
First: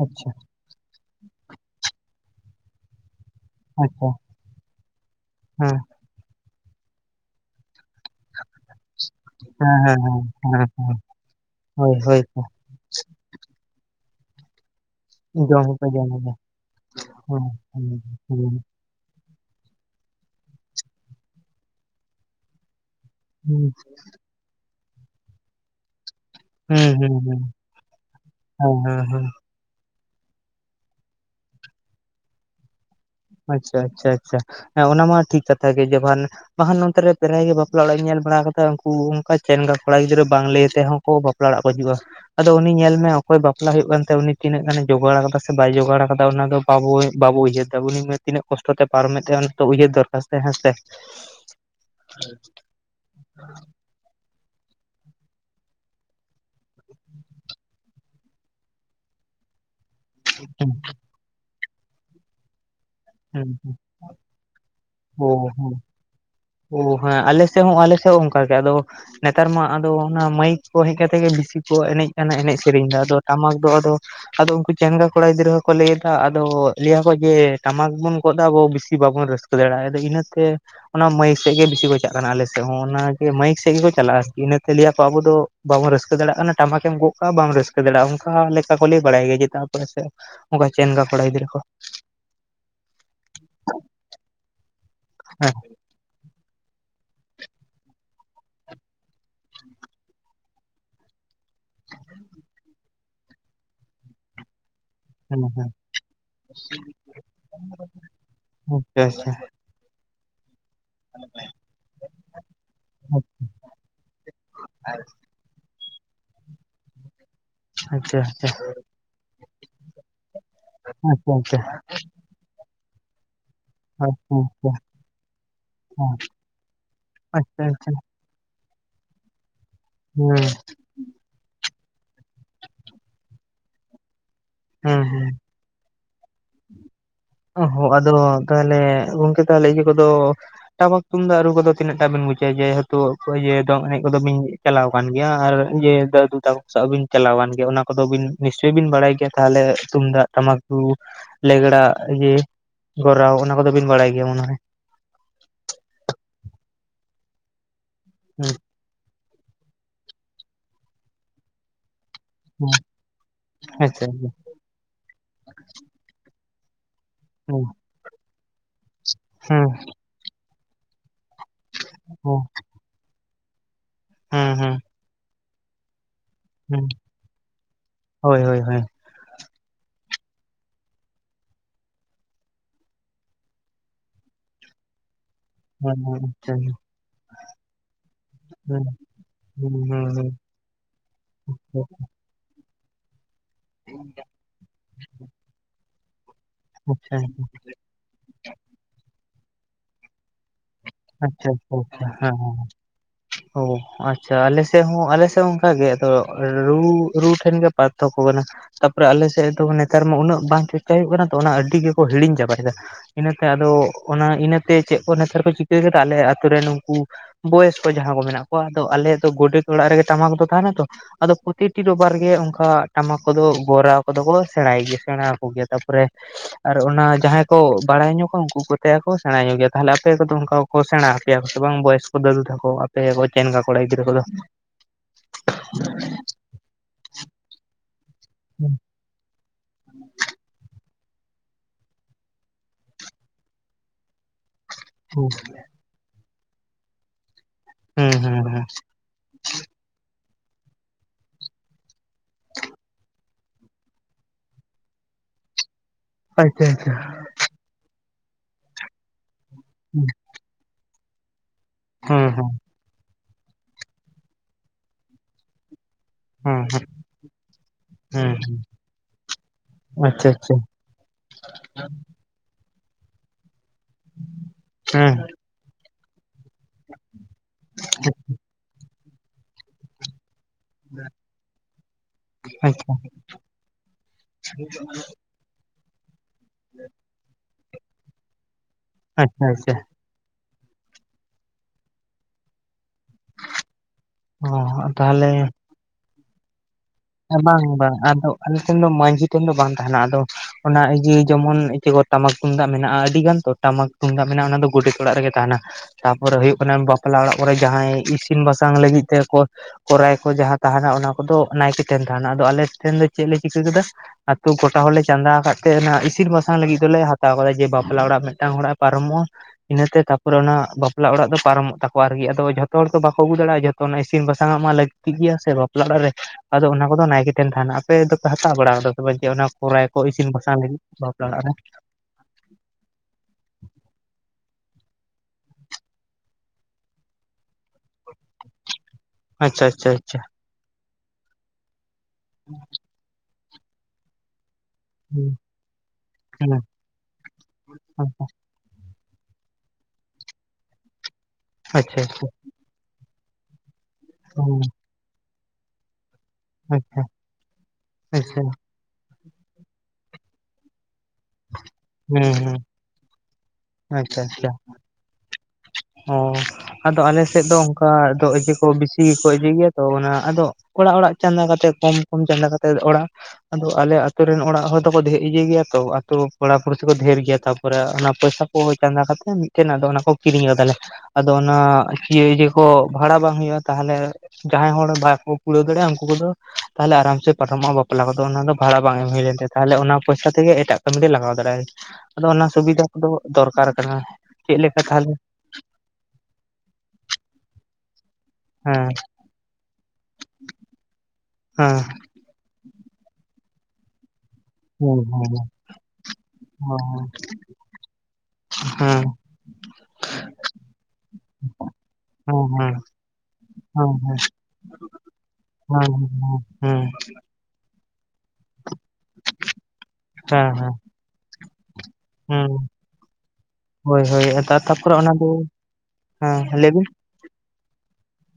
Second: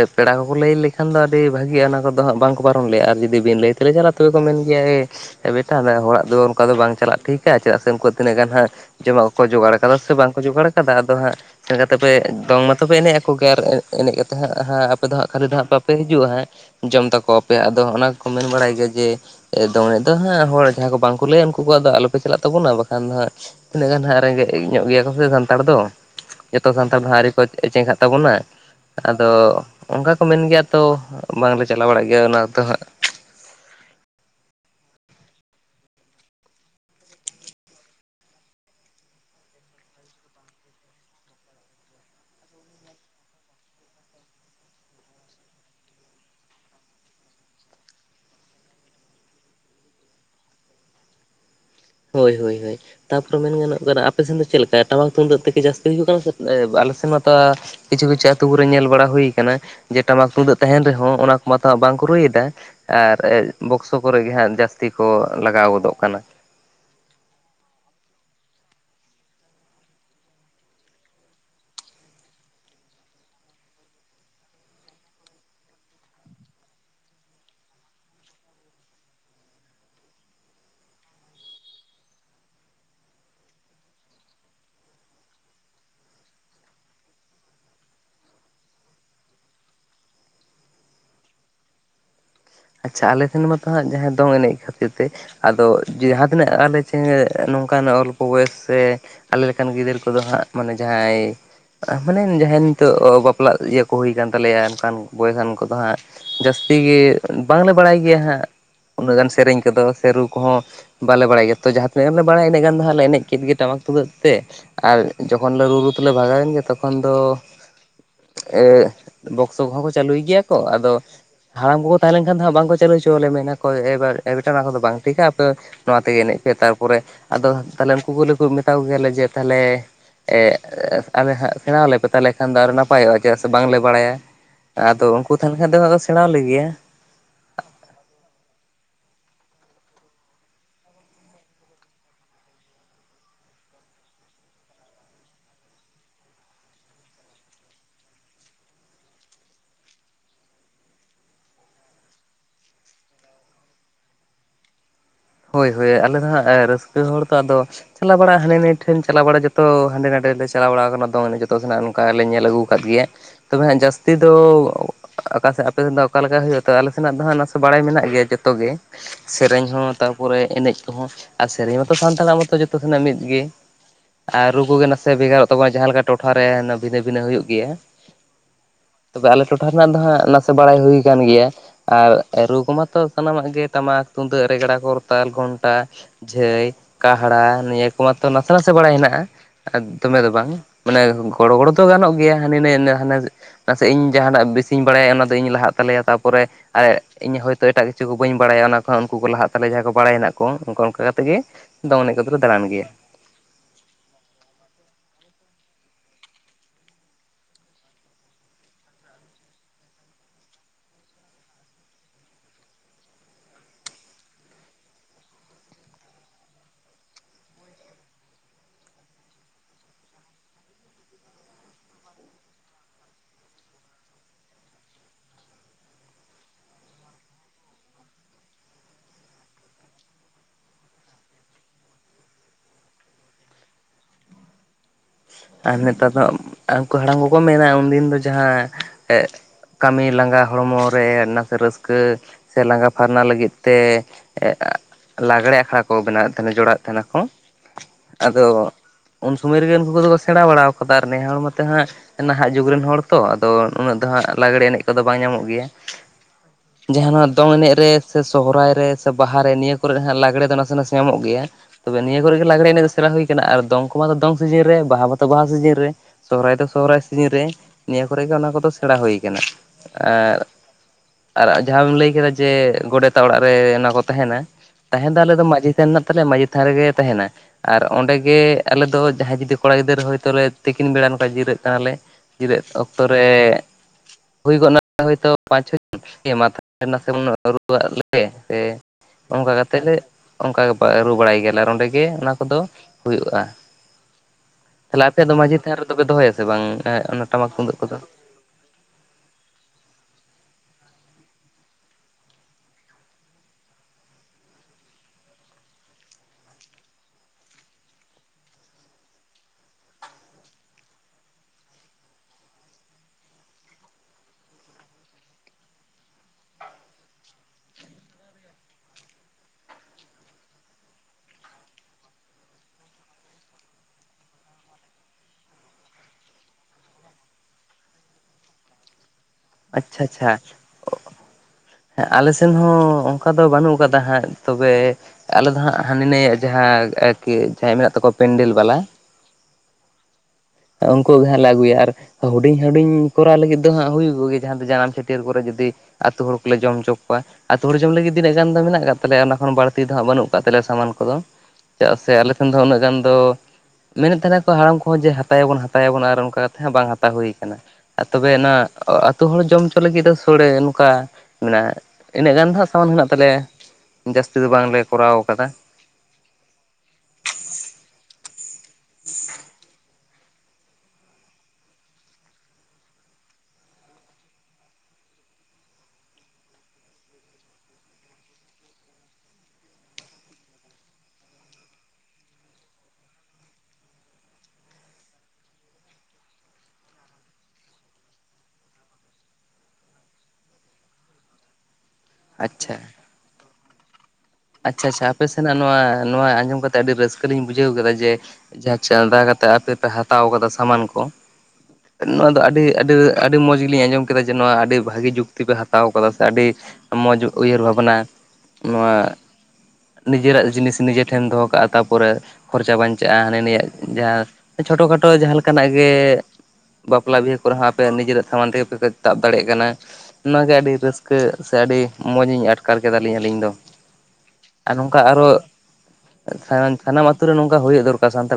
ᱟᱪᱪᱷᱟ ᱯᱮᱲᱟ ᱠᱚᱼᱼ ᱞᱟᱹᱭ ᱞᱮᱠᱷᱟᱱ ᱫᱚ ᱟᱹᱰᱤ ᱵᱷᱟᱹᱜᱤᱜᱼᱟ ᱚᱱᱟ ᱠᱚᱫᱚ ᱦᱟᱸᱜ ᱵᱟᱝ ᱠᱚ ᱵᱟᱨᱚᱱ ᱞᱮᱭᱟ ᱟᱨ ᱡᱩᱫᱤᱼᱼ ᱵᱤᱱ ᱞᱟᱹᱭ ᱛᱮᱞᱮ ᱟᱪᱪᱷᱟ ᱪᱟᱞᱟᱜᱼᱟ, ᱛᱚᱵᱮ ᱠᱚ ᱢᱮᱱ ᱜᱮᱭᱟ ᱮ ᱦᱮᱸ ᱵᱮᱴᱟ ᱦᱚᱲᱟᱜ ᱫᱚ ᱚᱱᱠᱟ ᱫᱚ ᱵᱟᱝ ᱪᱟᱞᱟᱜ ᱠᱟᱱᱟ ᱾ ᱴᱷᱤᱠᱟ ᱪᱮᱫᱟᱜ ᱥᱮ ᱩᱱᱠᱩᱣᱟᱜ ᱛᱤᱱᱟᱹᱜ ᱜᱟᱱ ᱦᱟᱸᱜ ᱡᱚᱢᱟᱜ ᱠᱚᱠᱚ ᱡᱚᱜᱟᱲ ᱦᱮᱸ ᱠᱟᱫᱟ ᱦᱮᱸ ᱥᱮ ᱦᱮᱸ ᱵᱟᱝᱠᱚ ᱦᱮᱸ ᱡᱚᱜᱟᱲ ᱠᱟᱫᱟ ᱦᱮᱸ ᱟᱫᱚ ᱦᱟᱸᱜ, [unintelligible] ᱦᱳᱭ ᱠᱟᱛᱮ ᱯᱮ ᱦᱳᱭ ᱛᱚ ᱫᱚᱝ ᱢᱟᱛᱚ ᱯᱮ ᱮᱱᱮᱡ ᱟᱠᱚ ᱜᱮᱭᱟ ᱟᱨ ᱮᱱᱮᱡ ᱠᱟᱛᱮ ᱦᱟᱸᱜ [unintelligible] ᱟᱯᱮ ᱫᱚ ᱦᱟᱸᱜ ᱠᱷᱟᱹᱞᱤ ᱫᱚ ᱡᱚᱢ ᱦᱟᱸᱜ ᱦᱚᱸᱯᱮ ᱵᱟᱯᱮ ᱡᱚᱢ ᱦᱤᱡᱩᱜᱼᱟ ᱜᱮᱭᱟ ᱦᱟᱸᱜ ᱡᱚᱢ ᱛᱟᱠᱚᱣᱟ ᱦᱮᱸ ᱯᱮ ᱦᱮᱸ ᱟᱫᱚ ᱦᱮᱸ ᱚᱱᱟ ᱠᱚ ᱢᱮᱱ ᱵᱟᱲᱟᱭ ᱜᱮᱭᱟ, ᱡᱮ ᱮ ᱫᱚᱝ ᱮᱱᱮᱡ ᱫᱚ ᱦᱟᱸᱜ ᱦᱚᱲ ᱡᱟᱦᱟᱸ ᱠᱚ ᱵᱟᱝᱠᱚ ᱞᱟᱹᱭᱟ ᱩᱱᱠᱩ ᱠᱚᱣᱟᱜ ᱫᱚ ᱟᱞᱚ ᱯᱮ ᱪᱟᱞᱟᱜ ᱛᱟᱵᱚᱱᱟ ᱵᱟᱠᱷᱟᱱ ᱫᱚ ᱦᱟᱸᱜ ᱛᱤᱱᱟᱹᱜ ᱜᱟᱱ ᱦᱟᱸᱜ ᱨᱮᱸᱜᱮᱡ ᱧᱚᱜ ᱜᱮᱭᱟ ᱠᱚ ᱥᱮ ᱥᱟᱱᱛᱟᱲ ᱫᱚ ᱾ ᱡᱚᱛᱚ ᱦᱮᱸ ᱥᱟᱱᱛᱟᱲ ᱫᱚ ᱦᱟᱸᱜ ᱦᱮᱸ ᱟᱹᱣᱨᱤ ᱠᱚ ᱪᱮᱸᱜᱷᱟᱜ ᱛᱟᱵᱚᱱᱟ, ᱦᱮᱸ ᱦᱮᱸ ᱦᱮᱸ ᱟᱫᱚ ᱚᱱᱠᱟ ᱠᱚ ᱢᱮᱱ ᱜᱮᱭᱟ ᱛᱚ ᱵᱟᱝᱞᱮ ᱪᱟᱞᱟᱣ ᱵᱟᱲᱟᱜ ᱜᱮᱭᱟ ᱚᱱᱟᱛᱮ ᱦᱟᱸᱜ ᱾ ᱟᱪᱪᱷᱟ ᱟᱪᱪᱷᱟ ᱟᱪᱪᱷᱟ ᱾ ᱦᱮᱸ, ᱚᱱᱟ ᱢᱟ ᱴᱷᱤᱠ ᱠᱟᱛᱷᱟ ᱜᱮ, ᱡᱮᱢᱚᱱ ᱢᱟᱦᱟᱱ ᱱᱚᱛᱮ ᱨᱮ ᱯᱮᱨᱟᱭ ᱜᱮ ᱵᱟᱯᱞᱟ ᱚᱲᱟᱜ ᱤᱧ ᱧᱮᱞ ᱵᱟᱲᱟ ᱠᱟᱫᱟ, ᱩᱱᱠᱩ ᱚᱱᱠᱟ ᱪᱮᱱᱜᱟ ᱠᱚᱲᱟ ᱜᱤᱫᱽᱨᱟᱹ ᱵᱟᱝ ᱞᱟᱹᱭ ᱟᱛᱮ ᱛᱮᱦᱚᱸᱼᱼ ᱟᱠᱚ ᱵᱟᱯᱞᱟ ᱚᱲᱟᱜ ᱠᱚ ᱦᱤᱡᱩᱜᱼᱟ ᱾ ᱟᱫᱚ ᱩᱱᱤ ᱧᱮᱞ ᱢᱮ ᱚᱠᱚᱭ ᱵᱟᱯᱞᱟ ᱦᱩᱭᱩᱜ ᱠᱟᱱ ᱛᱟᱭᱟ ᱩᱱᱤ ᱛᱤᱱᱟᱹᱜ ᱜᱟᱱᱮ ᱡᱚᱜᱟᱲ ᱠᱟᱫᱟ ᱥᱮ ᱵᱟᱭ ᱡᱳᱜᱟᱲ ᱠᱟᱫᱟ ᱚᱱᱟ ᱫᱚᱼᱼ [unintelligible] ᱛᱚᱵᱮ ᱩᱱᱤ ᱢᱮ ᱛᱤᱱᱟᱹᱜ ᱠᱚᱥᱴᱚ ᱛᱮ ᱯᱟᱨᱚᱢᱮᱫ ᱛᱟᱦᱮᱸᱱᱟ ᱱᱤᱛᱚᱜ ᱩᱭᱦᱟᱹᱨ ᱫᱚᱨᱠᱟᱨ ᱛᱟᱭ ᱦᱮᱸ ᱥᱮ ᱾ ᱦᱳᱭ ᱦᱳᱭ ᱦᱳᱭ ᱛᱟᱯᱚᱨᱮ ᱢᱮᱱ ᱜᱟᱱᱚᱜ ᱠᱟᱱᱟ ᱟᱯᱮ‌ ᱥᱮᱱ ᱫᱚ ᱪᱮᱫ ᱞᱮᱠᱟ ᱴᱟᱢᱟᱠ ᱛᱩᱢᱫᱟᱹᱜ ᱛᱮᱜᱮ ᱡᱟᱹᱥᱛᱤ ᱦᱩᱭᱩᱜ ᱠᱟᱱᱟ ᱥᱮ [unintelligible] ᱟᱞᱮ ᱥᱮᱱ ᱢᱟᱛᱚ ᱠᱤᱪᱷᱩ ᱠᱤᱪᱷᱩ ᱟᱹᱛᱩ ᱠᱚᱨᱮ ᱧᱮᱞ ᱵᱟᱲᱟ ᱦᱩᱭ ᱠᱟᱱᱟ ᱡᱮ ᱴᱟᱢᱟᱠ ᱛᱩᱢᱫᱟᱹᱜ ᱦᱩᱸ ᱛᱟᱦᱮᱱ ᱨᱮᱦᱚᱸ ᱚᱱᱟ ᱠᱚ ᱢᱟᱛᱚ ᱦᱟᱜ ᱵᱟᱝ ᱠᱚ ᱨᱩᱭ ᱮᱫᱟ ᱟᱨ ᱦᱩᱸ ᱦᱩᱸ ᱵᱚᱠᱥᱚ ᱠᱚᱨᱮ ᱜᱮ ᱦᱟᱸᱜ ᱡᱟᱹᱥᱛᱤ ᱠᱚ ᱞᱟᱜᱟᱣ ᱦᱚᱸ ᱜᱚᱫᱚᱜ ᱠᱟᱱᱟ ᱚ ᱦᱮᱸ ᱟᱞᱮ ᱥᱮᱫ ᱦᱚᱸ ᱟᱞᱮ ᱥᱮᱫ ᱦᱚᱸ ᱚᱱᱠᱟ ᱜᱮ ᱟᱫᱚᱼᱼ ᱱᱮᱛᱟᱨ ᱢᱟ ᱟᱫᱚ ᱚᱱᱟ ᱢᱟᱹᱭᱤᱠ ᱠᱚ ᱦᱮᱡ ᱠᱟᱛᱮᱜ ᱜᱮ ᱵᱮᱥᱤ ᱠᱚ ᱮᱱᱮᱡ ᱠᱟᱱᱟ ᱮᱱᱮᱡ ᱥᱮᱨᱮᱧ ᱫᱟ ᱟᱫᱚ ᱴᱟᱢᱟᱠ ᱫᱚ ᱟᱫᱚᱼᱼ ᱟᱫᱚ ᱩᱱᱠᱩ ᱪᱮᱝᱲᱟ ᱠᱚᱲᱟ ᱜᱤᱫᱽᱨᱟᱹ ᱦᱚᱸᱠᱚ ᱞᱟᱹᱭ ᱮᱫᱟ ᱟᱫᱚ ᱞᱟᱹᱭᱟ ᱠᱚ ᱡᱮ ᱴᱟᱢᱟᱠ ᱵᱚᱱ ᱜᱚᱜ ᱫᱟ ᱟᱵᱚ ᱵᱤᱥᱤ ᱵᱟᱵᱚᱱ ᱨᱟᱹᱥᱼᱼ [unintelligible] ᱟᱫᱚ ᱤᱱᱟᱹ ᱛᱮ ᱚᱱᱟ ᱢᱟᱹᱭᱤᱼᱼ ᱥᱮᱫ ᱜᱮ ᱵᱤᱥᱤ ᱠᱚ ᱪᱟᱜ ᱠᱟᱱᱟ ᱟᱞᱮ ᱥᱮᱫ ᱦᱚᱸ ᱚᱱᱟ ᱜᱮ ᱢᱟᱹᱭᱤᱠ ᱥᱮᱫ ᱜᱮᱠᱚ ᱪᱟᱞᱟᱜ-ᱟ ᱤᱱᱟᱹᱛᱮ ᱞᱟᱹᱭ ᱟᱠᱚ ᱟᱵᱚ ᱫᱚᱼᱼ ᱵᱟᱵᱚᱱ ᱨᱟᱹᱥᱠᱟᱹ ᱫᱟᱲᱮᱜ ᱠᱟᱱᱟ ᱴᱟᱢᱟᱠ ᱮᱢ ᱜᱚᱜ ᱠᱟᱜ-ᱟ ᱵᱟᱢ ᱨᱟᱹᱥᱠᱟᱹ ᱫᱟᱲᱮᱜ-ᱟ ᱚᱱᱠᱟ ᱞᱮᱠᱟ ᱠᱚ ᱞᱟᱹᱭ ᱵᱟᱲᱟᱭ ᱜᱮᱭᱟ ᱪᱮᱛᱟ ᱟᱯᱮ ᱠᱚ ᱥᱮᱼᱼ ᱚᱱᱠᱟ ᱪᱮᱱᱜᱟ ᱠᱚᱲᱟ ᱜᱤᱫᱽᱨᱟᱹ ᱠᱚᱼᱼ ᱟᱪᱪᱷᱟ ᱟᱞᱮ ᱴᱷᱮᱱ ᱢᱟᱛᱚ ᱦᱟᱸᱜ ᱡᱟᱦᱟᱸ ᱫᱚᱝ ᱮᱱᱮᱡ ᱠᱷᱟᱹᱛᱤᱨ ᱛᱮ ᱦᱮᱸ ᱟᱫᱚ [unintelligible] ᱛᱤᱱᱟᱹᱜ ᱟᱞᱮ ᱪᱮ ᱱᱚᱝᱠᱟᱱ ᱚᱞᱯᱚ ᱵᱚᱭᱮᱥ ᱥᱮᱼᱼ ᱟᱞᱮ ᱞᱮᱠᱟᱱ ᱜᱤᱫᱽᱟᱹᱨ ᱠᱚᱫᱚ ᱦᱟᱸᱜ ᱢᱟᱱᱮ ᱡᱟᱦᱟᱸᱭᱼᱼ ᱢᱟᱱᱮ ᱡᱟᱦᱟᱸᱭ ᱱᱤᱛᱚᱜ ᱵᱟᱯᱞᱟ ᱤᱭᱟᱹ ᱠᱚ ᱦᱩᱭ ᱠᱟᱱ ᱛᱟᱞᱮᱭᱟ ᱚᱱᱠᱟᱱ ᱦᱮᱸ ᱵᱚᱭᱮᱥᱟᱱ ᱦᱮᱸ ᱠᱚᱫᱚ ᱦᱟᱸᱜ ᱡᱟᱹᱥᱛᱤ ᱜᱮ ᱵᱟᱝᱞᱮ ᱵᱟᱲᱟᱭ ᱜᱮᱭᱟ ᱦᱟᱸᱜ ᱩᱱᱟᱹᱜ ᱜᱟᱱ ᱟᱪᱪᱷᱟ ᱥᱮᱨᱮᱧ ᱤᱱᱠᱟᱹ ᱠᱚᱫᱚ ᱥᱮ ᱨᱩ ᱠᱚ ᱦᱚᱸᱼᱼ ᱵᱟᱞᱮ ᱵᱟᱲᱟᱭ ᱜᱮᱭᱟ ᱛᱚ ᱡᱟᱦᱟᱸ ᱛᱤᱱᱟᱹᱜ ᱜᱟᱱ ᱞᱮ ᱵᱟᱲᱟᱭᱟ ᱤᱱᱟᱹ ᱜᱟᱱ ᱫᱚ ᱦᱟᱸᱜ ᱞᱮ ᱮᱱᱮᱡ ᱠᱮᱫ ᱜᱮ ᱴᱟᱢᱟᱠ ᱛᱩᱫᱟᱹᱜ ᱛᱮ ᱟᱨ ᱡᱚᱠᱷᱚᱱ ᱞᱮ ᱨᱩ ᱨᱩ ᱛᱮᱞᱮ ᱵᱷᱟᱜᱟᱣ ᱮᱱ ᱜᱮ ᱛᱚᱠᱷᱚᱱ ᱫᱚ ᱟᱪᱪᱷᱟ ᱟᱪᱪᱷᱟ ᱮ ᱵᱚᱠᱥᱚ ᱠᱚᱦᱚᱸ ᱠᱚ ᱪᱟᱹᱞᱩᱭ ᱜᱮᱭᱟ ᱠᱚ ᱟᱫᱚ ᱟᱪᱪᱷᱟ ᱟᱪᱪᱷᱟ ᱦᱟᱲᱟᱢ ᱠᱚᱠᱚ ᱛᱟᱦᱮᱸ ᱞᱮᱱ ᱠᱷᱟᱱ ᱫᱚ ᱦᱟᱸᱜ ᱵᱟᱝ ᱠᱚ ᱪᱟᱹᱞᱩ ᱦᱚᱪᱚᱣ ᱞᱮᱭᱟ ᱢᱮᱱᱟ ᱮ ᱟᱪᱪᱷᱟ ᱵᱟ ᱮᱵᱮᱴᱟ ᱟᱪᱪᱷᱟ ᱚᱱᱟ ᱠᱚᱫᱚ ᱵᱟᱝ ᱴᱷᱤᱠᱟ ᱟᱯᱮᱼᱼ ᱱᱚᱣᱟ ᱦᱚᱸ ᱛᱮᱜᱮ ᱮᱱᱮᱡ ᱯᱮ ᱛᱟᱨᱯᱚᱨᱮ ᱟᱫᱚ ᱟᱪᱪᱷᱟ ᱟᱪᱪᱷᱟ ᱛᱟᱞᱦᱮ ᱩᱱᱠᱩ ᱠᱩᱞᱤ ᱠᱩ ᱢᱮ ᱛᱟ ᱠᱚᱜᱮᱭᱟᱞᱮ ᱡᱮ ᱛᱟᱦᱞᱮ ᱦᱮᱸ ᱟᱞᱮ ᱦᱟᱸᱜ ᱥᱮᱬᱟᱣ ᱞᱮᱯᱮ ᱛᱟᱞᱦᱮ ᱠᱷᱟᱱ ᱫᱚ ᱟᱨᱚ ᱱᱟᱯᱟᱭᱚᱜᱼᱟ ᱪᱮᱫᱟᱜ ᱥᱮ ᱵᱟᱝᱞᱮ ᱵᱟᱲᱟᱭᱟ ᱾ ᱦᱮᱸ ᱟᱫᱚ ᱩᱱᱠᱩ ᱦᱮᱸ ᱛᱟᱦᱮ ᱞᱮᱠᱷᱟᱱ ᱫᱚ ᱦᱟᱜ ᱠᱚ ᱥᱮᱬᱟᱣ ᱞᱮᱜᱮᱭᱟ ᱾ ᱚ ᱦᱚ ᱟᱫᱚ ᱛᱟᱦᱞᱮ ᱜᱚᱝᱠᱮ ᱛᱟᱦᱚᱞᱮ ᱤᱭᱟᱹ ᱠᱚᱫᱚ ᱴᱟᱢᱟᱠ ᱛᱩᱱᱫᱟᱜ ᱨᱩ ᱠᱚᱫᱚ ᱛᱤᱱᱟᱹᱜ ᱴᱟ ᱵᱤᱱ ᱵᱩᱡᱟ ᱡᱮᱦᱮᱛᱩ ᱫᱚᱝ ᱮᱱᱮᱡ ᱠᱚᱫᱚ ᱵᱤᱱ ᱪᱟᱞᱟᱣ ᱟᱠᱟᱱ ᱜᱮᱭᱟ ᱟᱨ ᱡᱮ ᱫᱟᱫᱩ ᱛᱟᱠᱚ ᱥᱟᱜ ᱦᱚ ᱵᱤᱱ ᱪᱟᱞᱟᱣᱟᱱ ᱜᱮᱭᱟ ᱚᱱᱟ ᱠᱚᱫᱚ ᱵᱤᱱ ᱱᱤᱥᱪᱳᱭ ᱵᱤᱱ ᱵᱟᱲᱟᱭ ᱜᱮᱭᱟ? ᱛᱟᱦᱚᱞᱮ ᱛᱩᱢᱫᱟᱜ ᱴᱟᱢᱟᱠ ᱨᱩ, ᱞᱮᱜᱽᱲᱟ ᱜᱨᱟᱣ ᱚᱱᱟ ᱠᱚᱫᱚ ᱵᱤᱱ ᱵᱟᱲᱟᱭ ᱜᱮᱭᱟ ᱢᱚᱱᱮ ᱦᱚᱭ? ᱦᱳᱭ ᱦᱳᱭ ᱟᱞᱮ ᱫᱚ ᱦᱟᱸᱜ ᱨᱟᱹᱥᱠᱟᱹ ᱦᱚᱲ ᱛᱚ ᱟᱫᱚ ᱪᱟᱞᱟᱣ ᱵᱟᱲᱟ ᱦᱩᱸ ᱦᱟᱱᱤ ᱱᱟᱹᱭ ᱴᱷᱮᱱ ᱪᱟᱞᱟᱣ ᱵᱟᱲᱟ ᱡᱚᱛᱚ ᱦᱟᱸᱰᱮ ᱱᱟᱰᱮ ᱞᱮ ᱪᱟᱞᱟᱣ ᱵᱟᱲᱟᱣ ᱠᱟᱱᱟ ᱫᱚᱝ ᱮᱱᱮᱡ ᱡᱚᱛᱚ ᱥᱮᱱᱟᱜ ᱚᱱᱠᱟ ᱞᱮ ᱧᱮᱞ ᱟᱹᱜᱩᱣ ᱦᱩᱸ ᱠᱟᱫ ᱜᱮᱭᱟ, ᱛᱚᱵᱮ ᱦᱟᱸᱜ ᱟᱪᱪᱷᱟ ᱡᱟᱹᱥᱛᱤ ᱦᱮᱸ ᱫᱚ ᱟᱠᱟ ᱥᱮ ᱟᱯᱮ ᱥᱮᱱ ᱫᱚ ᱚᱠᱟ ᱞᱮᱠᱟ ᱦᱩᱭᱩᱜ-ᱟ? ᱛᱚ ᱟᱞᱮ ᱥᱮᱱᱟᱜ ᱫᱚ ᱦᱟᱸᱜ ᱱᱟᱥᱮ ᱵᱟᱲᱟᱭ ᱢᱮᱱᱟᱜ ᱜᱮᱭᱟ ᱡᱚᱛᱚ ᱜᱮ ᱥᱮᱨᱮᱧ ᱦᱚᱸ ᱛᱟᱯᱚᱨᱮ ᱮᱱᱮᱡ ᱠᱚᱦᱚᱸ, ᱟᱨ ᱥᱮᱨᱮᱧ ᱢᱟᱛᱚ ᱥᱟᱱᱛᱟᱲᱟᱜ ᱢᱟᱛᱚ ᱡᱚᱛᱚ ᱥᱮᱱᱟᱜ ᱢᱤᱫ ᱜᱮ ᱾ ᱟᱨ ᱦᱮᱸ ᱨᱩ ᱦᱮᱸ ᱠᱚᱜᱮ ᱱᱟᱥᱮ ᱵᱷᱮᱜᱟᱨᱚᱜ ᱛᱟᱵᱚᱱᱟ ᱡᱟᱦᱟᱸ ᱞᱮᱠᱟ ᱴᱚᱴᱷᱟ ᱨᱮ ᱦᱮᱸ ᱵᱷᱤᱱᱟᱹ ᱵᱷᱤᱱᱟᱹ ᱦᱩᱭᱩᱜ ᱜᱮᱭᱟ ᱦᱳᱭ ᱦᱳᱭ ᱦᱳᱭ ᱾ ᱛᱚᱵᱮ ᱟᱞᱮ ᱴᱚᱴᱷᱟ ᱨᱮᱱᱟᱜ ᱫᱚ ᱦᱟᱸᱜ ᱱᱟᱥᱮ ᱵᱟᱲᱟᱭ ᱦᱩᱭ ᱠᱟᱱ ᱜᱮᱭᱟ ᱾ ᱟᱨ ᱨᱩ ᱠᱚ ᱢᱟᱛᱚ ᱥᱟᱱᱟᱢᱟᱜ ᱜᱮ ᱴᱟᱢᱟᱠ, ᱛᱩᱢᱫᱟᱹᱜ, ᱨᱮᱜᱽᱲᱟ, ᱠᱚᱨᱛᱟᱞ, ᱜᱷᱚᱱ ᱴᱟ, ᱦᱩᱸ ᱦᱩᱸ ᱟᱪᱪᱷᱟ ᱡᱷᱟᱹᱭ, ᱠᱟᱦᱲᱟ ᱱᱤᱭᱟᱹ ᱠᱚ ᱢᱟᱛᱚ ᱱᱟᱥᱮ ᱱᱟᱥᱮ ᱦᱩᱸ ᱵᱟᱲᱟᱭ ᱦᱮᱱᱟᱜ-ᱟ ᱾ ᱦᱩᱸ ᱟᱨ ᱦᱩᱸ ᱫᱚᱢᱮ ᱫᱚ ᱦᱩᱸ ᱵᱟᱝ, ᱢᱟᱱᱮ ᱜᱚᱲᱚ ᱜᱚᱲᱚ ᱫᱚ ᱜᱟᱱᱚᱜ ᱜᱮᱭᱟ ᱦᱟᱹᱱᱤ ᱱᱟᱭ ᱦᱟᱱᱟ ᱚᱱᱟ ᱥᱮ ᱤᱧ ᱡᱟᱦᱟᱱᱟᱜ ᱵᱮᱥᱤᱧ ᱵᱟᱲᱟᱭᱟ ᱚᱱᱟ ᱫᱚ ᱤᱧ ᱞᱟᱦᱟᱜ ᱛᱟᱞᱮᱭᱟ ᱛᱟᱯᱚᱨᱮ ᱟᱨ ᱟᱪᱪᱷᱟ ᱤᱧ ᱦᱳᱭᱛᱚ ᱮᱴᱟᱜ ᱠᱤ ᱪᱷᱩ ᱠᱚ ᱵᱟᱹᱧ ᱵᱲᱟᱭᱟ ᱚᱱᱟ ᱠᱚ ᱦᱟᱸᱜ ᱩᱱᱠᱩ ᱠᱚ ᱞᱟᱦᱟᱜ ᱛᱟᱞᱮ ᱡᱟᱦᱟᱸᱭ ᱠᱚ ᱵᱟᱲᱟᱭ ᱦᱮᱱᱟᱜ ᱠᱚ ᱚᱱᱠᱟ ᱚᱱᱠᱟ ᱠᱟᱛᱮ ᱜᱮ ᱟᱪᱪᱷᱟ ᱟᱪᱪᱷᱟ ᱫᱚᱝ ᱟᱪᱪᱷᱟ ᱮᱱᱮᱡ ᱠᱚᱫᱚ ᱦᱮᱸ ᱞᱮ ᱦᱮᱸ ᱫᱟᱬᱟᱱ ᱜᱮᱭᱟ ᱾ ᱚ ᱟᱪᱪᱷᱟ ᱟᱞᱮ ᱥᱮᱫ ᱦᱚᱸ ᱟᱞᱮ ᱥᱮᱫ ᱦᱚᱸ ᱚᱱᱠᱟ ᱜᱮ ᱟᱫᱚ ᱨᱩ ᱨᱩ ᱴᱷᱮᱱ ᱜᱮ ᱯᱟᱨᱛᱷᱚᱠᱠᱚ ᱠᱟᱱᱟ ᱾ ᱛᱟᱯᱚᱨᱮ ᱟᱞᱮ ᱥᱮᱫ ᱫᱚ ᱱᱮᱛᱟᱨ ᱢᱟ ᱩᱱᱟᱹᱜ ᱵᱟᱝ ᱪᱚᱨᱪᱟ ᱦᱩᱭᱩᱜ ᱠᱟᱱᱟ ᱛᱚ ᱚᱱᱟ ᱟᱹᱰᱤ ᱜᱮᱠᱚ ᱦᱤᱲᱤᱧ ᱪᱟᱵᱟᱭᱮᱫᱟ ᱾ ᱤᱱᱟᱹᱛᱮ ᱟᱫᱚ ᱚᱱᱟ ᱤᱱᱟᱹᱛᱮ ᱪᱮᱫ ᱠᱚ ᱱᱮᱛᱟᱨ ᱠᱚ ᱪᱤᱠᱟᱹ ᱠᱟᱫᱟ ᱟᱞᱮ ᱟᱛᱩ ᱨᱮ ᱱᱩᱝᱠᱩ ᱵᱚᱭᱮᱥ ᱠᱚ ᱡᱟᱦᱟᱸ ᱠᱚ ᱢᱮᱱᱟᱜ ᱠᱚᱣᱟ ᱟᱫᱚ ᱟᱞᱮᱭᱟᱜ ᱫᱚ ᱜᱚᱰᱮᱛ ᱚᱲᱟᱜ ᱨᱮᱜᱮ ᱴᱟᱢᱟᱠ ᱠᱚ ᱫᱚ ᱛᱟᱦᱮᱱᱟ ᱛᱚ ᱟᱫᱚ ᱯᱨᱚᱛᱤᱴᱤ ᱨᱳᱵᱟᱨ ᱜᱮ ᱚᱱᱠᱟ ᱴᱟᱢᱟᱠ ᱠᱚᱫᱚ ᱜᱚᱨᱟᱣ ᱠᱚᱫᱚ ᱠᱚ ᱥᱮᱬᱟᱭ ᱜᱮᱭᱟ ᱥᱮᱬᱟ ᱟᱠᱚᱜᱮᱭᱟ ᱾ ᱛᱟᱨᱯᱚᱨᱮ ᱟᱨ ᱚᱱᱟ ᱡᱟᱦᱟᱸᱭ ᱠᱚ ᱵᱟᱲᱟᱭ ᱧᱚᱜᱟ ᱩᱱᱠᱩ ᱠᱚᱛᱮ ᱟᱠᱚ ᱥᱮᱬᱟ ᱧᱚᱜ ᱜᱮᱭᱟ ᱛᱟᱦᱞᱮ ᱟᱯᱮ ᱠᱚᱫᱚ ᱚᱱᱠᱟ ᱠᱚ ᱥᱮᱬᱟ ᱦᱟᱯᱮᱭᱟ ᱠᱚ ᱥᱮ ᱵᱟᱝ ᱵᱚᱭᱚᱥᱠᱚ ᱠᱚ ᱫᱟᱹᱫᱩ ᱛᱟᱠᱚ ᱟᱯᱮ ᱠᱚ ᱪᱮᱱᱜᱟ ᱠᱚᱲᱟ ᱜᱤᱫᱽᱨᱟᱹ ᱠᱚᱫᱚ? ᱟᱨ ᱱᱮᱛᱟᱨ ᱫᱚ ᱦᱟᱜ ᱩᱱᱠᱩ ᱦᱟᱲᱟᱢ ᱠᱚᱠᱚ ᱢᱮᱱᱟ ᱩᱱᱫᱤᱱ ᱫᱚ ᱡᱟᱦᱟᱸ ᱦᱩᱸ ᱮᱜ ᱠᱟᱹᱢᱤ ᱞᱟᱸᱜᱟ ᱦᱚᱲᱢᱚ ᱨᱮ ᱱᱟᱥᱮ ᱨᱟᱹᱥᱠᱟᱹ ᱥᱮ ᱞᱟᱸᱜᱟ ᱯᱷᱟᱨᱱᱟ ᱞᱟᱹᱜᱤᱫ ᱛᱮ ᱮᱸᱜ ᱦᱩᱸ ᱞᱟᱜᱽᱲᱮ ᱟᱠᱷᱲᱟ ᱠᱚ ᱵᱮᱱᱟᱣᱮᱫ ᱛᱟᱦᱮᱱᱟ ᱡᱚᱲᱟᱣᱮᱫ ᱛᱟᱦᱮᱱᱟᱠᱚ ᱾ ᱦᱩᱸ ᱟᱫᱚ ᱩᱱ ᱥᱚᱢᱚᱭ ᱨᱮᱜᱮ ᱩᱱᱠᱩ ᱠᱚ ᱫᱚᱠᱚ ᱥᱮᱬᱟ ᱵᱟᱲᱟᱣ ᱠᱟᱫᱟ ᱟᱨ ᱱᱮ ᱦᱚᱲ ᱢᱟᱛᱚ ᱦᱟᱸᱜ ᱱᱟᱦᱟᱜ ᱡᱩᱜᱽ ᱨᱮᱱ ᱦᱚᱲ ᱛᱚ ᱟᱫᱚ ᱩᱱᱟᱹᱜ ᱫᱚ ᱦᱟᱸᱜ ᱞᱟᱜᱽᱲᱮ ᱮᱱᱮᱡ ᱠᱚᱫᱚ ᱵᱟᱝ ᱧᱟᱢᱚᱜ ᱜᱮᱭᱟ ᱾ ᱟᱪᱪᱷᱟ ᱟᱪᱪᱷᱟ ᱡᱟᱦᱟᱸᱱᱟᱜ ᱫᱚᱝ ᱮᱱᱮᱡ ᱨᱮ, ᱥᱮ ᱥᱚᱦᱨᱟᱭ ᱨᱮ, ᱥᱮ ᱵᱟᱦᱟ ᱨᱮ ᱱᱤᱭᱟᱹ ᱠᱚᱨᱮ ᱦᱩᱸ ᱦᱟᱸᱜ ᱞᱟᱜᱽᱲᱮ ᱫᱚ ᱱᱟᱥᱮ ᱱᱟᱥᱮ ᱧᱟᱢᱚᱜ ᱜᱮᱭᱟ ᱾ ᱛᱚᱵᱮ ᱱᱤᱭᱟᱹ ᱦᱩᱸ ᱠᱚᱨᱮ ᱜᱮ ᱦᱩᱸ ᱞᱟᱜᱽᱲᱮ ᱮᱱᱮᱡ ᱫᱚ ᱥᱮᱬᱟ ᱦᱩᱭ ᱟᱠᱟᱱᱟ ᱟᱨ ᱫᱚᱝ ᱠᱚᱢᱟ ᱫᱚ ᱫᱚᱝ ᱥᱤᱡᱤᱱ ᱨᱮ, ᱵᱟᱦᱟ ᱵᱟᱦᱟ ᱥᱤᱡᱤᱱ ᱨᱮ ᱾ ᱥᱚᱦᱨᱟᱭ ᱦᱩᱸ ᱫᱚ ᱥᱚᱦᱨᱟᱭ ᱥᱤᱡᱤᱱ ᱨᱮ ᱱᱤᱭᱟᱹ ᱠᱚᱨᱮ ᱦᱩᱸ ᱜᱮ ᱚᱱᱟ ᱦᱩᱸ ᱠᱚᱫᱚ ᱥᱮᱬᱟ ᱦᱩᱭ ᱠᱟᱱᱟ ᱾ ᱟᱪᱪᱷᱟ ᱮᱸᱫ ᱟᱪᱪᱷᱟ ᱟᱨ ᱡᱟᱦᱟᱸᱢ ᱞᱟᱹᱭ ᱠᱮᱫᱟ ᱡᱮ ᱜᱚᱰᱮᱛᱟᱜ ᱚᱲᱟᱜ ᱨᱮ ᱚᱱᱟ ᱠᱚ ᱛᱟᱦᱮᱱᱟ ᱛᱟᱦᱮᱱ ᱦᱩᱸ ᱫᱚ ᱟᱞᱮ ᱫᱚ ᱢᱟᱺᱡᱷᱤ ᱛᱷᱟᱱ ᱢᱮᱱᱟᱜ ᱛᱟᱞᱮᱭᱟ ᱢᱟᱺᱡᱷᱤ ᱛᱷᱟᱱ ᱨᱮᱜᱮ ᱛᱟᱦᱮᱱᱟ ᱟᱨ ᱚᱸᱰᱮ ᱜᱮ ᱟᱞᱮ ᱫᱚ ᱡᱟᱦᱟᱸᱭ ᱡᱩᱫᱤ ᱠᱚᱲᱟ ᱜᱤᱫᱽᱨᱟᱹ ᱦᱳᱭ ᱛᱚᱞᱮ ᱛᱤᱠᱤᱱ ᱵᱮᱲᱟ ᱱᱚᱝᱠᱟ ᱡᱤᱨᱟᱹᱜ ᱠᱟᱱᱟ ᱞᱮ ᱡᱤᱨᱟᱹᱜ ᱟᱪᱪᱷᱟ ᱚᱠᱛᱚ ᱨᱮ ᱦᱩᱭ ᱜᱚᱫ ᱮᱱᱟ ᱦᱚᱭᱛᱚ ᱯᱟᱸᱪ ᱪᱷᱚ ᱡᱚᱱ [inaudible] ᱢᱟ ᱛᱟᱦᱞᱮ ᱱᱟᱥᱮ ᱵᱚᱱ ᱨᱩᱣᱟᱜ ᱞᱮᱜᱮ ᱥᱮ ᱟᱪᱪᱷᱟ ᱚᱱᱠᱟ ᱟᱪᱪᱷᱟ ᱠᱟᱛᱮ ᱞᱮ ᱚᱱᱠᱟ ᱨᱩ ᱵᱟᱲᱟᱭ ᱜᱮᱭᱟᱞᱮ ᱟᱨ ᱚᱸᱰᱮ ᱜᱮ ᱚᱱᱟ ᱠᱚᱫᱚ ᱦᱩᱭᱩᱜᱼᱟ᱾ ᱛᱟᱦᱚᱞᱮ ᱟᱯᱮ ᱫᱚ ᱢᱟᱺᱡᱷᱤ ᱛᱷᱟᱱ ᱨᱮᱫᱚ ᱯᱮ ᱫᱚᱦᱚᱭᱟ ᱥᱮ ᱵᱟᱝ ᱚᱱᱟ ᱴᱟᱢᱟᱠ ᱵᱟᱝ ᱛᱩᱢᱫᱟᱜ ᱵᱟᱝ ᱠᱚᱫᱚᱼᱼ ᱟᱫᱚ ᱟᱞᱮ ᱴᱷᱮᱱ ᱫᱚ ᱢᱟᱹᱡᱷᱤ ᱴᱷᱮᱱ ᱫᱚ ᱵᱟᱝ ᱛᱟᱦᱮᱱᱟ ᱟᱫᱚᱼᱼ ᱚᱱᱟ ᱤᱭᱟᱹ ᱡᱮᱢᱚᱱ ᱴᱟᱢᱟᱠ ᱛᱩᱢᱫᱟᱜ ᱢᱮᱱᱟᱜᱼᱟ ᱟᱹᱰᱤ ᱜᱟᱱ ᱛᱚ ᱴᱟᱢᱟᱠ ᱛᱩᱢᱫᱟᱜ ᱢᱮᱱᱟᱜ-ᱟ ᱚᱱᱟ ᱫᱚ ᱜᱚᱰᱮᱛ ᱚᱲᱟᱜ ᱨᱮᱜᱮ ᱛᱟᱦᱮᱱᱟ᱾ ᱛᱟᱯᱚᱨᱮ ᱦᱩᱭᱩᱜ ᱠᱟᱱᱟ ᱵᱟᱯᱞᱟ ᱚᱲᱟᱜ ᱠᱚᱨᱮ ᱡᱟᱦᱟᱸᱭ ᱤᱥᱤᱱ ᱵᱟᱥᱟᱝ ᱞᱟᱹᱜᱤᱫ ᱛᱮᱠᱚᱼᱼ ᱠᱚᱨᱟᱭ ᱠᱚ ᱡᱟᱦᱟᱸ ᱛᱟᱦᱮᱱᱟ ᱚᱱᱟ ᱠᱚᱫᱚ ᱱᱟᱭᱠᱮ ᱴᱷᱮᱱ ᱛᱟᱦᱮᱱᱟ ᱟᱫᱚ ᱟᱞᱮ ᱴᱷᱮᱱ ᱫᱚ ᱪᱮᱫ ᱞᱮ ᱪᱤᱠᱟᱹ ᱠᱮᱫᱟ᱾᱾ ᱟᱛᱳ ᱜᱚᱴᱟ ᱦᱚᱲᱞᱮ ᱪᱟᱸᱫᱟ ᱟᱠᱟᱫ ᱛᱮ ᱚᱱᱟ ᱤᱥᱤᱱ ᱵᱟᱥᱟᱝ ᱞᱟᱹᱜᱤᱫ ᱫᱚᱞᱮ ᱦᱟᱛᱟᱣ ᱟᱠᱟᱫᱟ ᱡᱮ ᱵᱟᱯᱞᱟ ᱚᱲᱟᱜ ᱢᱤᱫᱴᱟᱝ ᱦᱚᱲᱟᱜ ᱮ ᱯᱟᱨᱚᱢᱚᱜᱼᱟ᱾ ᱤᱱᱟᱹᱛᱮ ᱛᱟᱯᱚᱨᱮ ᱚᱱᱟ ᱵᱟᱯᱞᱟ ᱚᱲᱟᱜ ᱫᱚ ᱯᱟᱨᱚᱢᱚᱜ ᱛᱟᱠᱚᱣᱟ ᱟᱨᱠᱤ ᱟᱫᱚ ᱡᱷᱚᱛᱚ ᱦᱚᱲ ᱫᱚ ᱵᱟᱠᱚ ᱟᱹᱜᱩ ᱫᱟᱲᱮᱭᱟᱜᱼᱟ ᱡᱷᱚᱛᱚ ᱤᱥᱤᱱ ᱵᱟᱥᱟᱝ ᱢᱟ ᱞᱟᱹᱠ ᱛᱤᱜ ᱜᱮᱭᱟ ᱥᱮ ᱵᱟᱯᱞᱟ ᱚᱲᱟᱜ ᱨᱮ ᱟᱫᱚ ᱚᱱᱟ ᱠᱚᱫᱚ ᱱᱟᱭᱠᱮ ᱴᱷᱮᱱ ᱛᱟᱦᱮᱱᱟ ᱟᱯᱮ ᱫᱚᱯᱮ ᱦᱟᱛᱟᱣ ᱵᱟᱲᱟᱫᱟ ᱡᱮᱼᱼᱼ ᱼᱼᱼ [inaudible] ᱠᱚ ᱟᱪᱪᱷᱟ ᱤᱥᱤᱱ ᱟᱪᱪᱷᱟ ᱵᱟᱥᱟᱝ ᱞᱟᱹᱜᱤᱫ ᱵᱟᱯᱞᱟ ᱚᱲᱟᱜ ᱨᱮ ᱦᱮᱸ ᱟᱞᱮ ᱥᱮᱱ ᱦᱚᱸ ᱚᱱᱠᱟ ᱫᱚ ᱵᱟᱹᱱᱩᱜ ᱟᱠᱟᱫᱟ ᱦᱟᱸᱜ ᱛᱚᱵᱮᱼᱼ ᱟᱞᱮ ᱫᱚ ᱦᱟᱸᱜ ᱦᱟᱹᱱᱤ ᱱᱟᱹᱭᱟᱜ ᱡᱟᱦᱟᱸᱠᱤ ᱡᱟᱦᱟᱸᱭ ᱢᱮᱱᱟᱜ ᱛᱟᱠᱚᱣᱟ ᱯᱮᱱᱰᱮᱞ ᱵᱟᱞᱟ᱾ ᱟᱪᱪᱷᱟ ᱟᱪᱪᱷᱟ ᱟᱪᱪᱷᱟ ᱩᱱᱠᱩ ᱜᱮ ᱦᱟᱸᱜ ᱞᱮ ᱟᱹᱜᱩᱭᱟ ᱟᱨ ᱦᱩᱰᱤᱧ ᱦᱩᱰᱤᱧ ᱠᱚᱨᱟᱣ ᱞᱟᱹᱜᱤᱫ ᱫᱚ ᱦᱟᱸᱜ ᱦᱩᱭ ᱠᱚᱜᱮ ᱡᱟᱦᱟᱸ ᱫᱚ ᱡᱟᱱᱟᱢᱼᱼ ᱪᱷᱟᱹᱴᱭᱟᱹᱨ ᱦᱩᱸ ᱦᱩᱸ ᱠᱚᱨᱮ ᱡᱩᱫᱤ ᱟᱛᱳ ᱦᱚᱲ ᱠᱚᱞᱮ ᱟᱪᱪᱷᱟ ᱡᱚᱢ ᱦᱚᱪᱚ ᱠᱚᱣᱟ ᱟᱛᱳ ᱦᱚᱲ ᱡᱚᱢ ᱞᱟᱹᱜᱤᱫ ᱛᱤᱱᱟᱹᱜ ᱜᱟᱱ ᱫᱚ ᱢᱮᱱᱟᱜ ᱠᱟᱫ ᱚᱱᱟ ᱠᱷᱚᱱ ᱵᱟᱹᱲᱛᱤ ᱫᱚ ᱵᱟᱹᱱᱩᱜ ᱠᱟᱜ ᱛᱟᱞᱮᱭᱟ ᱥᱟᱢᱟᱱ ᱠᱚᱫᱚ ᱪᱮᱫᱟᱜ ᱟᱪᱪᱷᱟ ᱥᱮ ᱟᱞᱮ ᱴᱷᱮᱱ ᱫᱚ ᱩᱱᱟᱹᱜ ᱜᱟᱱ ᱫᱚ ᱢᱮᱱᱮᱫ ᱛᱟᱦᱮᱱᱟᱠᱚ ᱦᱩᱸ ᱦᱟᱲᱟᱢ ᱠᱚᱦᱚᱸ ᱡᱮ ᱦᱟᱛᱟᱭᱟᱵᱚᱱ ᱦᱟᱛᱟᱭᱟᱵᱚᱱ ᱟᱨ ᱚᱱᱠᱟ ᱠᱟᱛᱮ ᱦᱚᱸ ᱵᱟᱝ ᱟᱪᱪᱷᱟ ᱦᱟᱛᱟᱣ ᱦᱩᱭ ᱠᱟᱱᱟ ᱛᱚᱵᱮ ᱟᱪᱪᱷᱟ ᱚᱱᱟ᱾ ᱟᱹᱛᱩ ᱦᱚᱲ ᱡᱚᱢ ᱦᱚᱪᱚ ᱞᱟᱹᱜᱤᱫ ᱫᱚ ᱥᱳᱲᱮ ᱱᱚᱝᱠᱟ [inaudible] ᱦᱩᱸ ᱤᱱᱟᱹᱜ ᱜᱟᱱ ᱫᱚ ᱦᱩᱸ ᱥᱟᱢᱟᱱ ᱦᱮᱱᱟᱜ ᱛᱟᱞᱮᱭᱟ ᱟᱪᱪᱷᱟ ᱡᱟᱹᱥᱛᱤ ᱟᱪᱪᱷᱟ ᱫᱚ ᱵᱟᱝᱞᱮ ᱠᱚᱨᱟᱣ ᱟᱠᱟᱫᱟ᱾ ᱚ ᱟᱫᱚ ᱟᱞᱮ ᱥᱮᱫ ᱫᱚ ᱚᱱᱠᱟ [inaudible] ᱵᱤᱥᱤ ᱜᱮᱠᱚ ᱡᱮ ᱜᱮᱭᱟ ᱛᱚ ᱚᱱᱟ ᱟᱫᱚ ᱚᱲᱟᱜ ᱚᱲᱟᱜ ᱪᱟᱸᱫᱟ ᱠᱟᱛᱮᱫ ᱠᱚᱢ ᱠᱚᱢ ᱪᱟᱸᱫᱟ ᱠᱟᱛᱮᱫ ᱚᱲᱟᱜ ᱟᱫᱚ ᱟᱞᱮ ᱟᱛᱳ ᱨᱮᱱ ᱚᱲᱟᱜ ᱦᱚᱲ ᱫᱚᱠᱚ ᱤᱭᱟᱹ ᱜᱮᱭᱟ ᱛᱚ ᱟᱛᱳ ᱯᱮᱲᱟ ᱯᱩᱲᱥᱤᱠᱚ ᱰᱷᱮᱨ ᱜᱮᱭᱟ ᱛᱟᱯᱚᱨᱮ ᱚᱱᱟ ᱯᱚᱭᱥᱟ ᱠᱚ ᱪᱟᱸᱫᱟ ᱠᱟᱛᱮ ᱢᱤᱫᱴᱷᱮᱱ ᱟᱫᱚ ᱚᱱᱟ ᱠᱚ ᱠᱤᱨᱤᱧ ᱠᱟᱫᱟᱞᱮᱼᱼ ᱟᱫᱚ ᱚᱱᱟ ᱤᱭᱟᱹ ᱤᱭᱟᱹ ᱠᱚ ᱵᱷᱟᱲᱟ ᱵᱟᱝ ᱦᱩᱭᱩᱜᱼᱟ ᱛᱟᱦᱚᱞᱮᱼᱼ ᱡᱟᱦᱟᱸᱭ ᱦᱚᱲ ᱵᱟᱠᱚ ᱠᱩᱲᱟᱹᱣ ᱫᱟᱲᱮᱭᱟᱜᱼᱟ ᱩᱱᱠᱩ ᱠᱚᱫᱚ ᱛᱟᱦᱚᱞᱮ ᱟᱨᱟᱢ ᱥᱮ ᱯᱟᱨᱚᱢᱚᱜᱼᱟ ᱵᱟᱯᱞᱟ ᱠᱚᱫᱚ ᱚᱱᱟ ᱫᱚ ᱵᱷᱟᱲᱟ ᱵᱟᱝ ᱮᱢ ᱦᱩᱭ ᱞᱮᱱ ᱛᱟᱭᱟ᱾ ᱛᱟᱦᱚᱞᱮ ᱚᱱᱟ ᱯᱚᱭᱥᱟ ᱛᱮᱜᱮ ᱮᱴᱟᱜ ᱠᱟᱹᱢᱤ ᱨᱮ ᱞᱟᱜᱟᱣ ᱫᱟᱲᱮᱭᱟᱜᱼᱟ ᱟᱫᱚ ᱚᱱᱟ ᱟᱪᱪᱷᱟ ᱥᱩᱵᱤᱫᱷᱟ ᱠᱚᱫᱚ ᱫᱚᱨᱠᱟᱨ ᱠᱟᱱᱟ᱾ ᱪᱮᱫ ᱞᱮᱠᱟ ᱟᱪᱪᱷᱟ ᱟᱪᱪᱷᱟ ᱛᱟᱦᱚᱞᱮ ᱟᱯᱮ ᱥᱮᱱᱟᱜ ᱱᱚᱣᱟ ᱱᱚᱣᱟ ᱟᱸᱡᱚᱢ ᱠᱟᱛᱮᱜ ᱟᱹᱰᱤ ᱨᱟᱹᱥᱠᱟᱹ ᱞᱤᱧ ᱵᱩᱡᱷᱟᱹᱣ ᱠᱮᱫᱟ ᱡᱮᱼ ᱡᱟᱦᱟ ᱦᱮᱸ ᱪᱟᱸᱫᱟ ᱠᱟᱛᱮᱫ ᱟᱯᱮᱯᱮ ᱦᱟᱛᱟᱣ ᱟᱠᱟᱫᱟ ᱥᱟᱢᱟᱱ ᱠᱚ ᱱᱚᱣᱟ ᱫᱚ ᱟᱹᱰᱤ ᱟᱹᱰᱤᱼᱼ ᱟᱹᱰᱤ ᱢᱚᱸᱡᱽ ᱜᱮᱞᱤᱧ ᱟᱡᱚᱢ ᱠᱮᱫᱟ ᱡᱮ ᱱᱚᱣᱟ᱾ ᱟᱹᱰᱤ ᱵᱷᱟᱜᱤ ᱡᱩᱠᱛᱤ ᱯᱮ ᱦᱟᱛᱟᱣ ᱟᱠᱟᱫᱟ ᱥᱮ ᱟᱹᱰᱤ ᱢᱚᱡᱽ ᱩᱭᱦᱟᱹᱨ ᱵᱷᱟᱵᱽᱱᱟ ᱱᱚᱣᱟ᱾ ᱱᱤᱡᱮᱨᱟᱜ ᱡᱤᱱᱤᱥ ᱱᱤᱡᱮ ᱴᱷᱮᱱ ᱫᱚᱦᱚ ᱠᱟᱜᱼᱟ ᱛᱟᱯᱚᱨᱮ ᱠᱷᱚᱨᱪᱟ ᱵᱟᱧᱪᱟᱜᱼᱟ ᱦᱟᱱᱤ ᱱᱤᱭᱟᱜ ᱡᱟᱦᱟᱸ ᱪᱷᱳᱴᱚ ᱠᱷᱟᱴᱳ ᱡᱟᱦᱟᱸ ᱞᱮᱠᱟᱱᱟᱜ ᱜᱮ ᱦᱮᱸ ᱵᱟᱯᱞᱟ ᱵᱤᱟᱹ ᱠᱚᱨᱮ ᱦᱚᱸ ᱟᱯᱮ ᱱᱤᱡᱮᱨᱟᱜ ᱛᱷᱟᱢᱟᱱ ᱛᱮᱜᱯᱮ ᱛᱟᱵ ᱫᱟᱲᱮᱭᱟᱜ ᱠᱟᱱᱟ᱾ ᱦᱮᱸ ᱚᱱᱟᱜᱮ ᱟᱹᱰᱤ ᱨᱟᱹᱥᱠᱟᱹ ᱥᱮ ᱟᱹᱰᱤ ᱢᱚᱡᱽᱤᱧ ᱦᱮᱸ ᱟᱴᱠᱟᱨ ᱠᱮᱫᱟᱞᱤᱧ ᱟᱹᱞᱤᱧ ᱫᱚᱼᱼ ᱦᱳᱭ ᱦᱳᱭ ᱛᱟ- ᱟᱨ ᱛᱟᱨᱯᱚᱨᱮ ᱱᱚᱝᱠᱟ ᱚᱱᱟ ᱟᱨᱚ ᱫᱚ ᱦᱮᱸ ᱞᱟᱹᱭ ᱵᱤᱱ ᱥᱟᱱᱟᱢ ᱟᱛᱳ ᱨᱮ ᱱᱚᱝᱠᱟ ᱦᱩᱭᱩᱜ ᱫᱚᱨᱠᱟᱨ ᱥᱟᱱᱛᱟᱲ ᱟᱛᱳ